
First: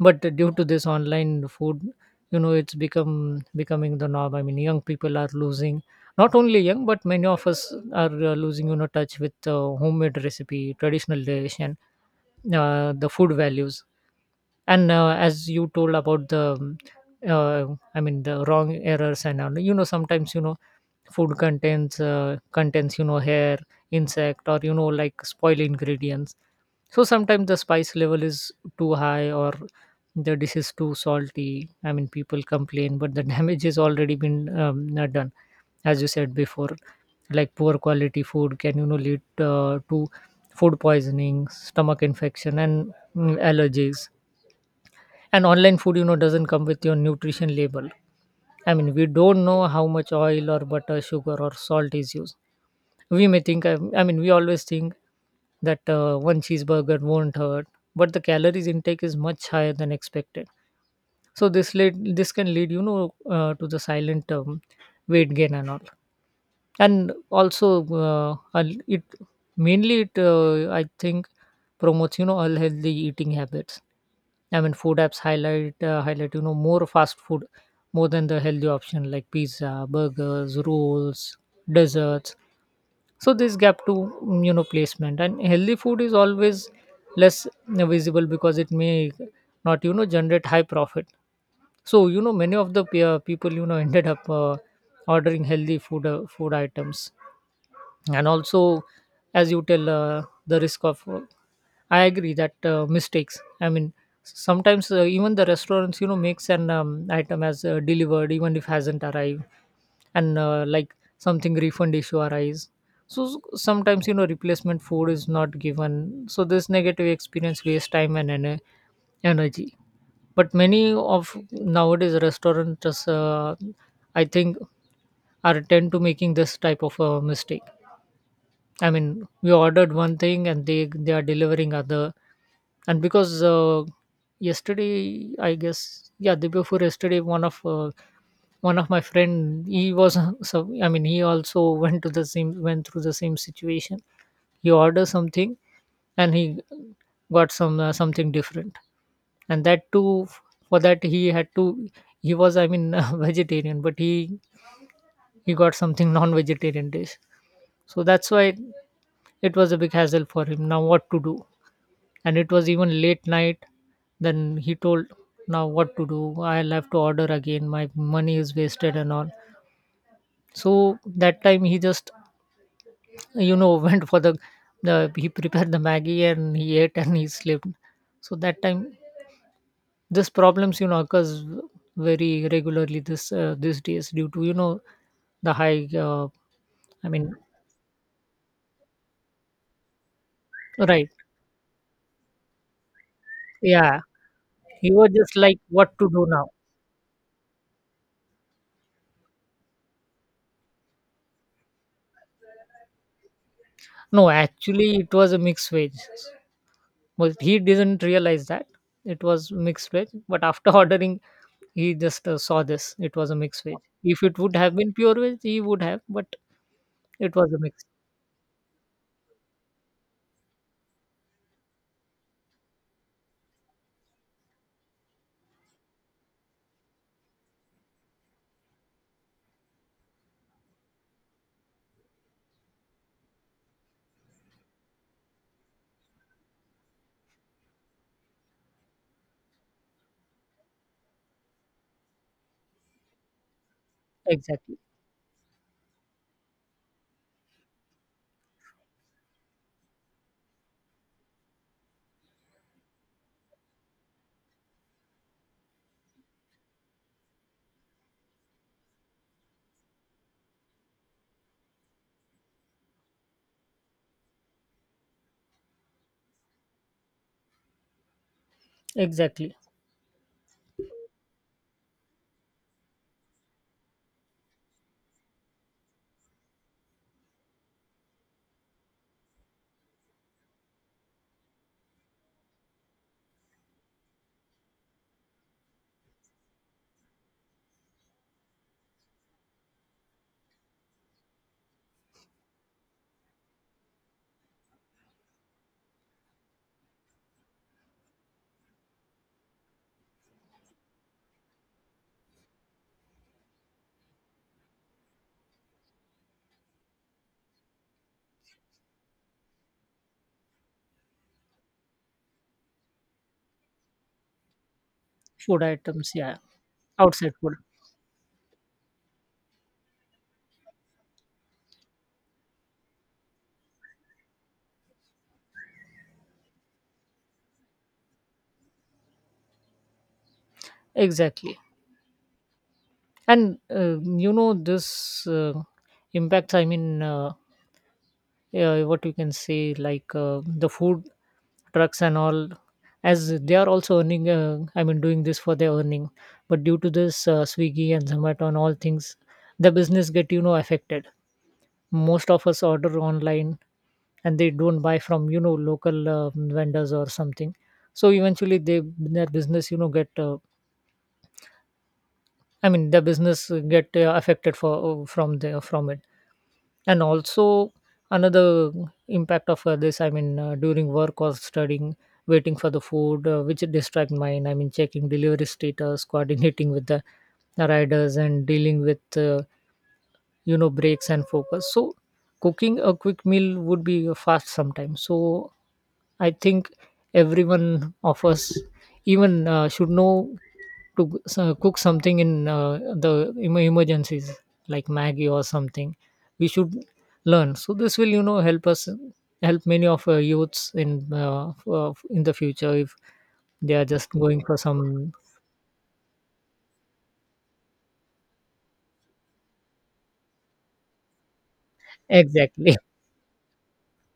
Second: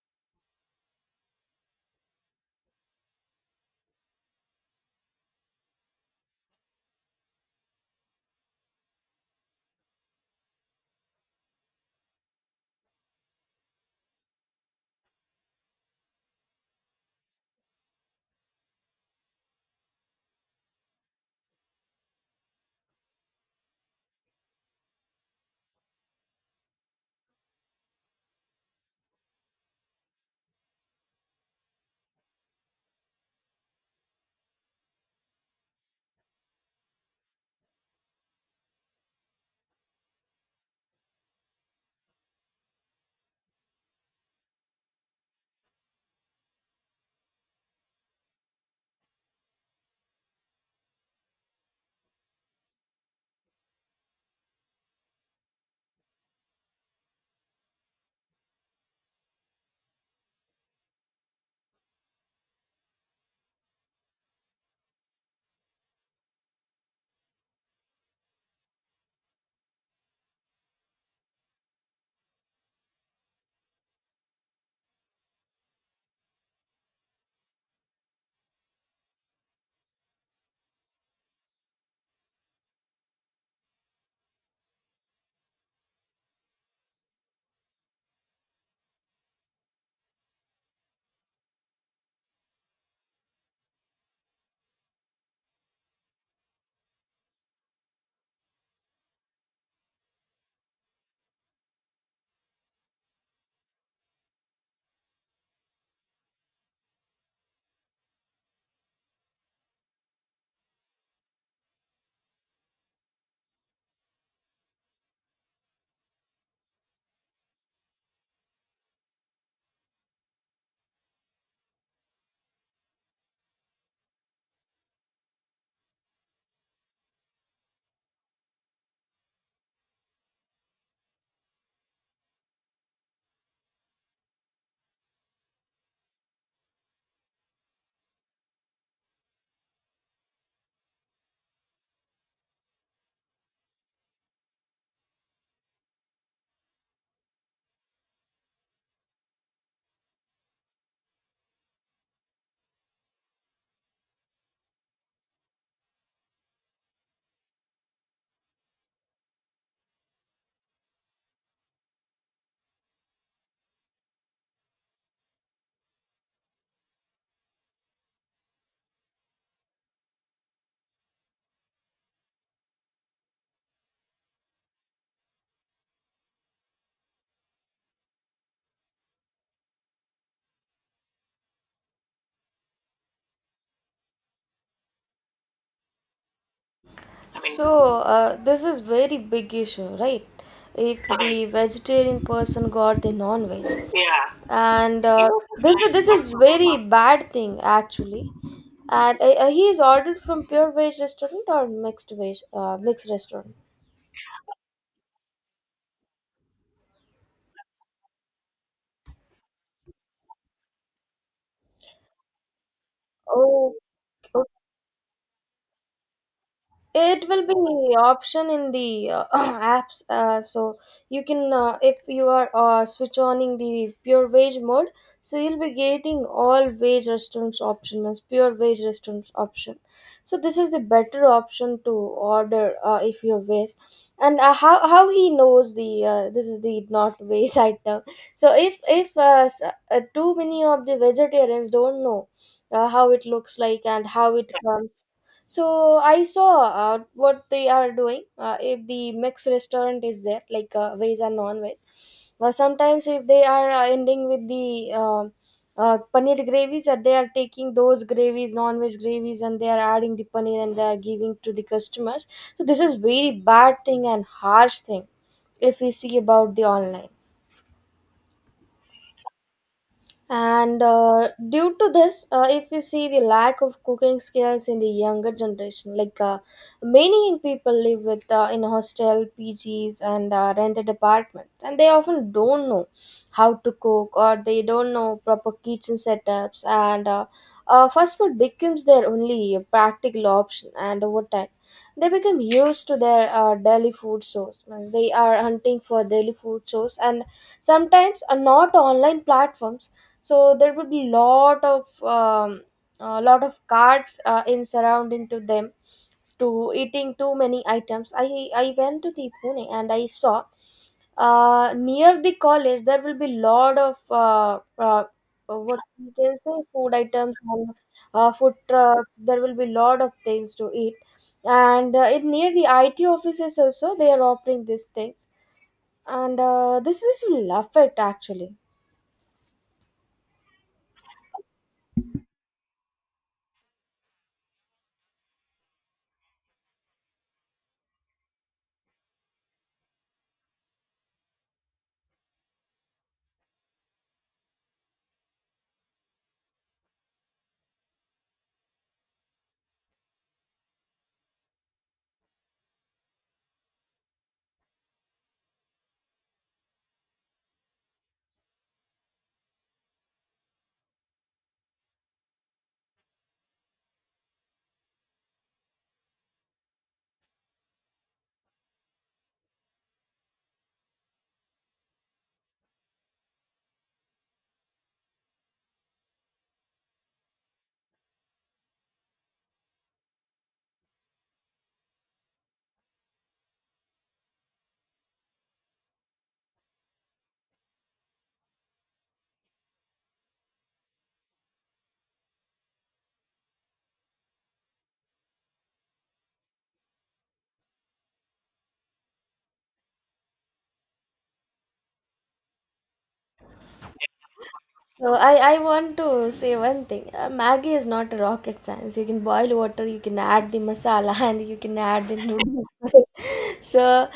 But due to this online food, you know, it's become becoming the norm. I mean, young people are losing. Not only young, but many of us are losing, you know, touch with homemade recipe, traditional dish, and the food values. And as you told about the, uh, I mean, the wrong errors and all. You know, sometimes, you know, food contains contains, you know, hair, insect, or, you know, like spoil ingredients. So sometimes the spice level is too high, or the dish is too salty. I mean, people complain, but the damage has already been done. As you said before, like poor quality food can, you know, lead to food poisoning, stomach infection, and allergies. And online food, you know, doesn't come with your nutrition label. I mean, we don't know how much oil or butter, sugar or salt is used. We may think, I mean, we always think that one cheeseburger won't hurt, but the calories intake is much higher than expected. So this can lead, you know, to the silent weight gain and all. And also, al- it mainly it I think, promotes, you know, unhealthy eating habits. I mean, food apps highlight, you know, more fast food more than the healthy option, like pizza, burgers, rolls, desserts. So this gap to, you know, placement, and healthy food is always less visible, because it may not, you know, generate high profit. So, you know, many of the people, you know, ended up ordering healthy food food items. And also, as you tell, the risk of, I agree that mistakes, I mean, sometimes, even the restaurants, you know, makes an item as delivered, even if hasn't arrived. And like something refund issue arise, so sometimes, you know, replacement food is not given. So this negative experience waste time and energy. But many of nowadays restaurants, I think, are tend to making this type of mistake. I mean, we ordered one thing and they are delivering other. And because yesterday, I guess, yeah, the day before yesterday, one of my friend, he was, so, I mean, he also went to the same went through the same situation. He ordered something, and he got some something different. And that too, for that he had to. He was, I mean, vegetarian, but he got something non-vegetarian dish. So that's why it was a big hassle for him. Now, what to do? And it was even late night. Then he told, now what to do? I'll have to order again. My money is wasted and all. So that time he just, you know, went for the he prepared the Maggie, and he ate, and he slept. So that time, this problems, you know, occurs very regularly this these days, due to, you know, the high, I mean,
So this is very big issue, right, if
right.
the vegetarian person got the non-veg.
Yeah. He
And
was just like, what
this
to
is
do now?
very bad thing actually. And he is ordered from pure veg restaurant or mixed veg mixed restaurant.
No, actually, it was a mixed veg. But he didn't realize that it was mixed veg. But after ordering, he just saw this. It was a mixed
Oh,
veg. If it would have been pure veg, he would have. But
it
it
will
was a mix.
be option in the apps, so you can if you are switch oning the pure veg mode, so you'll be getting all veg restaurants option as pure veg restaurants option. So this is the better option to order if you're veg, and how he knows the this is the not veg item. So if too many of the vegetarians don't know how it looks like and how it
Exactly.
comes. So I saw what they are doing, if the mixed restaurant is there, like veg and non-veg, well, sometimes if they are ending with the paneer gravies, that they are taking those gravies, non-veg gravies, and they are adding the paneer and they are giving to the customers. So this is very bad thing and harsh thing, if we see about the online.
Exactly.
And due to this, if we see the lack of cooking skills in the younger generation, like many young people live with in hostel, PGs, and rented apartments, and they often don't know how to cook, or they don't know proper kitchen setups, and fast food becomes their only practical option. And over time, they become used to their daily food source. Means they are hunting for daily food source, and sometimes are not online platforms, so there will be lot of a lot of cards in surrounding to them to eating too many items. I went to the Pune and I saw near the college there will be lot of
Food
what
items.
you can
Yeah.
say food
Outside
items,
food.
and food trucks, there will be lot of things to eat. And in near the IT offices also they are offering these things, and this is will affect actually.
Exactly. And you know, this impacts. I mean, yeah, what you can say, like the food trucks and all, as they are also earning, I mean, doing this for their earning. But due to this, Swiggy and Zomato and all things, the business get, you know, affected. Most of us order online, and they don't buy from, you know, local vendors or something. So eventually, they their business, you know, get their business get affected for from there from it. And also another impact of this, I mean, during work or studying, waiting for the food, which distract mine. I mean, checking delivery status, coordinating with the riders, and dealing with, you know, breaks and focus. So cooking a quick meal would be a fast sometimes. So I think everyone of us even should know to cook something in the emergencies, like Maggie or something. We should learn, so this will, you know, help us, help many of youths in the future, if they are just going for some.
So I want to say one thing. Maggie is not a rocket science. You can boil water, you can add the masala, and you can add the
Exactly.
noodles. So uh,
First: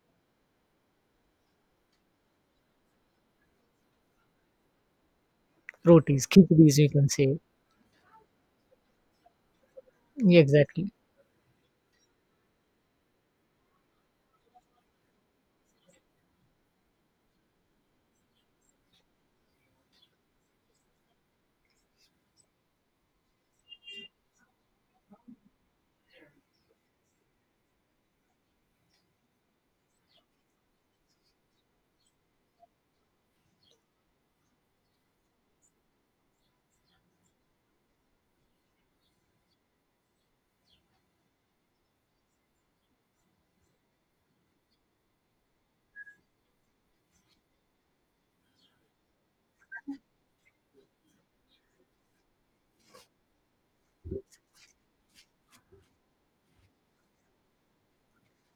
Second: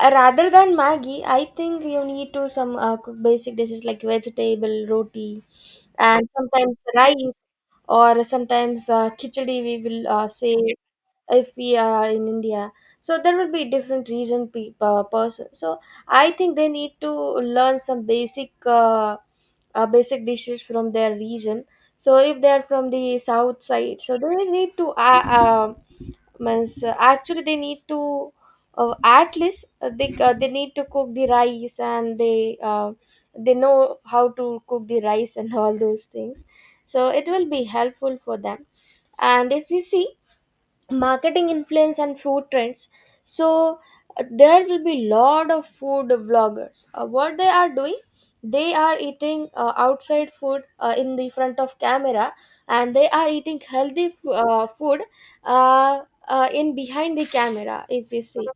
uh, rather than Maggie, I think you need to some cook basic dishes like vegetable, roti,
rotis,
and
khichdis,
sometimes
you can say.
rice, or sometimes khichdi, we will
Yeah,
say.
exactly.
If we are in India, so there will be different person. So I think they need to learn some basic dishes from their region. So if they are from the south side, so they need to means actually they need to, at least they need to cook the rice, and they know how to cook the rice and all those things, so it will be helpful for them. And if we see marketing influence and food trends, so there will be lot of food vloggers, what they are doing, they are eating outside food in the front of camera, and they are eating healthy food. uh, in behind the camera if we see,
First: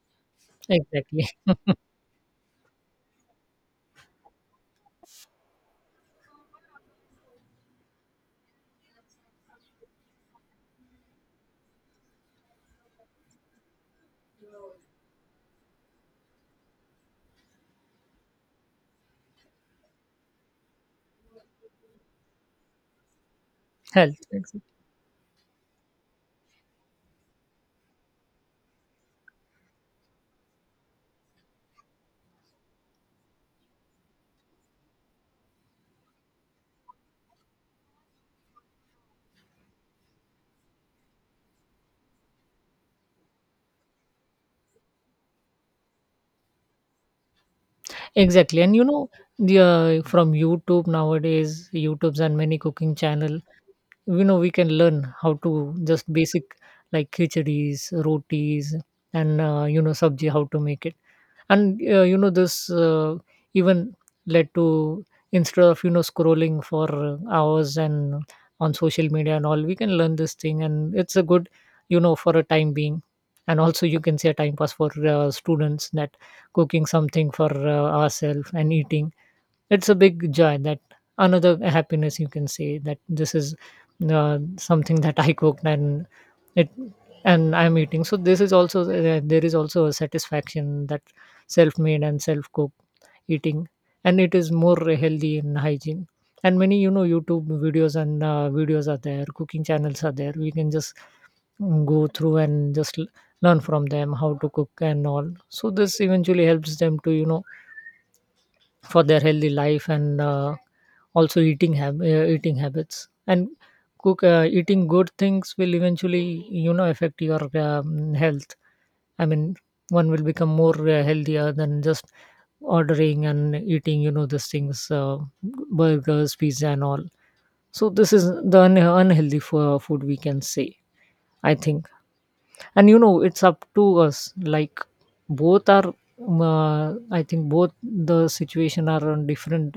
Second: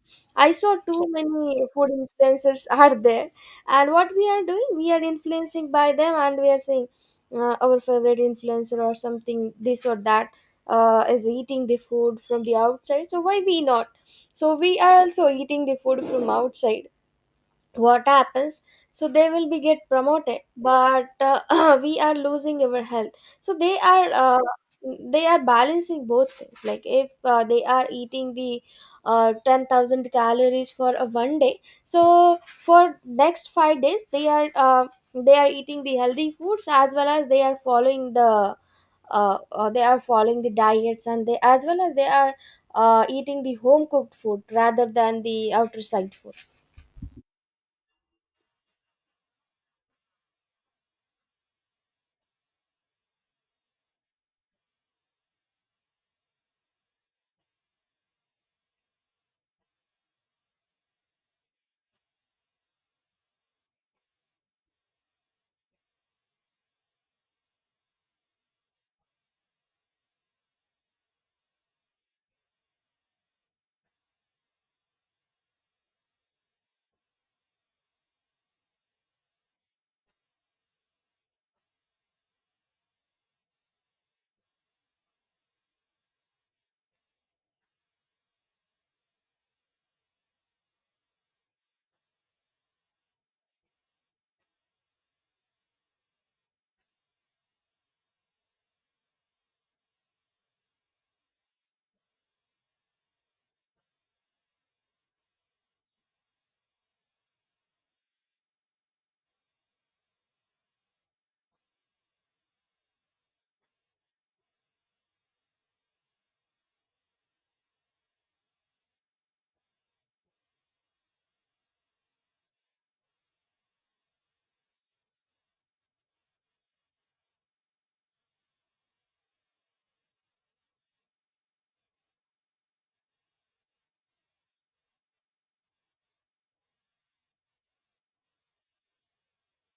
I saw too
Exactly.
many food influencers are there. And what we are doing, we are influencing by them, and we are saying our favorite influencer or something this or that is eating the food from the outside, so why we not, so we are also eating the food from outside. What happens, so they will be get promoted, but we are losing our health. So
health, exactly.
they are balancing both things. Like if they are eating the 10,000 calories for a one day, so for next 5 days they are eating the healthy foods, as well as they are following the they are following the diets, and they as well as they are eating the home cooked food rather than the outer side food.
Exactly. And, you know, the from YouTube nowadays, YouTube's and many cooking channel, you know, we can learn how to just basic, like khichadis, rotis, and, you know, sabji, how to make it. And, you know, this even led to, instead of, you know, scrolling for hours and on social media and all, we can learn this thing, and it's a good, you know, for a time being. And also, you can say a time pass for students, that cooking something for ourselves and eating, it's a big joy. That another happiness, you can say, that this is something that I cooked, and it and I'm eating. So this is also, there is also a satisfaction, that self-made and self-cooked eating, and it is more healthy in hygiene. And many, you know, YouTube videos and, videos are there, cooking channels are there, we can just go through and just learn from them how to cook and all. So this eventually helps them to, you know, for their healthy life, and, also eating eating habits, and cook eating good things will eventually, you know, affect your health. I mean, one will become more healthier than just ordering and eating, you know, these things, burgers, pizza, and all. So this is the unhealthy food, we can say, I think. And, you know, it's up to us. Like, both are, I think both the situation are on different,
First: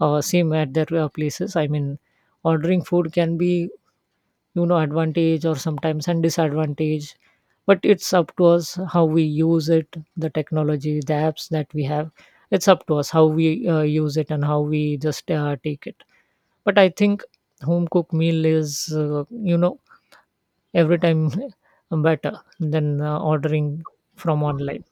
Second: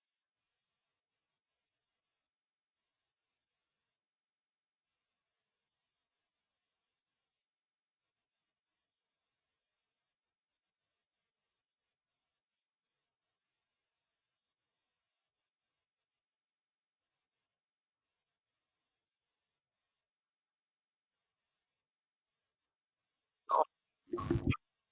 same at their places. I mean, ordering food can be, you know, advantage or sometimes and disadvantage. But it's up to us how we use it, the technology, the apps that we have. It's up to us how we use it and how we just take it. But I think home cooked meal is, you know, every time better than ordering from online.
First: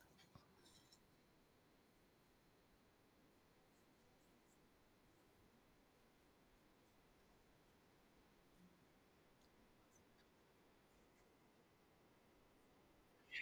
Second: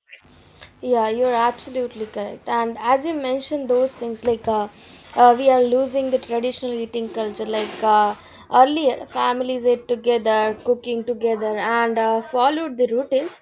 Yeah, you're absolutely correct. And as you mentioned, those things like we are losing the traditional eating culture. Like earlier, families ate together, cooking together, and followed the routines.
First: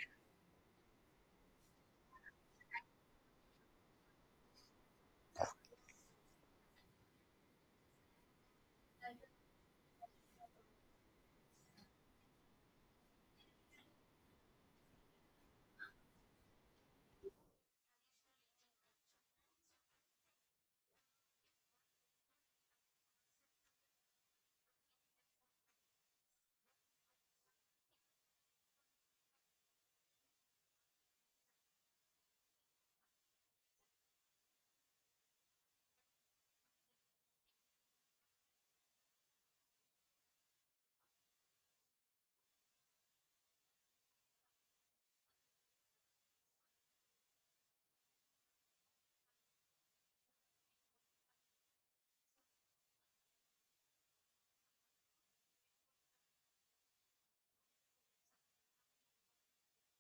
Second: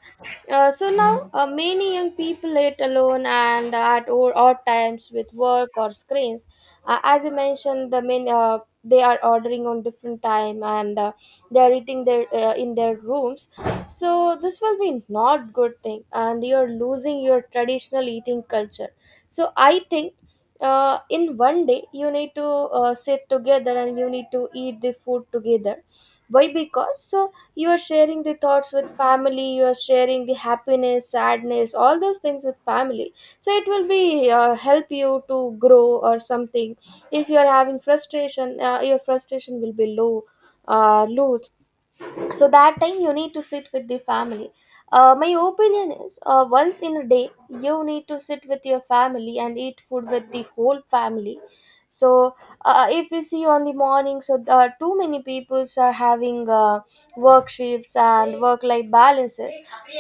So now, many young people ate alone and at odd times with work or screens. As you mentioned, the main they are ordering on different time, and they are eating their in their rooms, so this will be not good thing, and you're losing your traditional eating culture. So I think in one day you need to sit together and you need to eat the food together. Why? Because so you are sharing the thoughts with family, you are sharing the happiness, sadness, all those things with family. So it will be help you to grow or something. If you are having frustration, your frustration will be low, so that time you need to sit with the family. My opinion is once in a day you need to sit with your family and eat food with the whole family. So if we see on the morning, so too many peoples are having work shifts and work life balances.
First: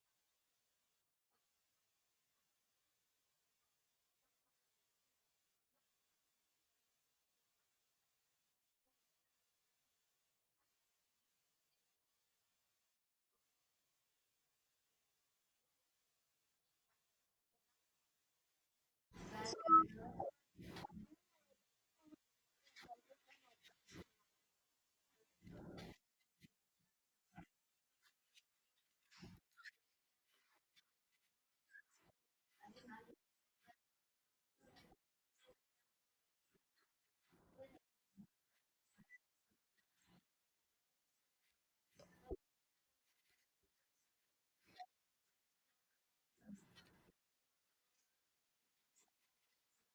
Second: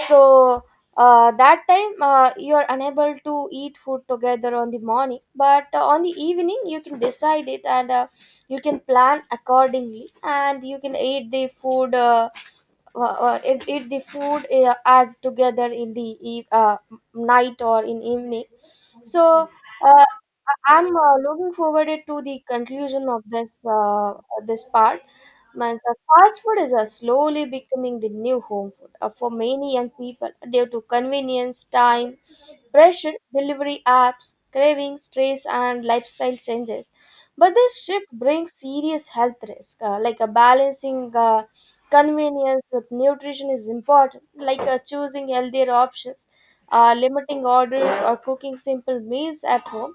So that time you are unable to eat food together on the morning, but on the evening you can decide it, and you can plan accordingly and you can eat the food eat the food as together in the night or in evening. So uh, I'm looking forward it to the conclusion of this this part. Means, fast food is slowly becoming the new home food for many young people due to convenience, time pressure, delivery apps, cravings, stress, and lifestyle changes. But this shift brings serious health risk. Like a balancing convenience with nutrition is important, like choosing healthier options, limiting orders, or cooking simple meals at home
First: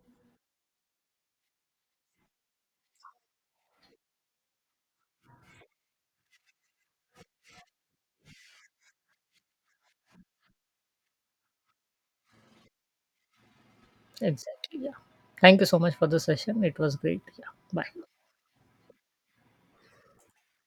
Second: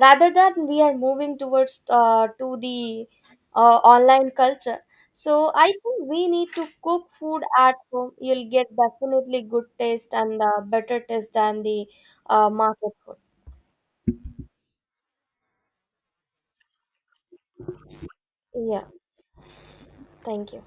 rather than we are moving towards to the online culture. So I think we need to cook food at home, you'll get definitely good taste and better taste than the market food.
Exactly. Yeah. Thank you so much for the session. It was great. Yeah. Bye.
Yeah, thank you.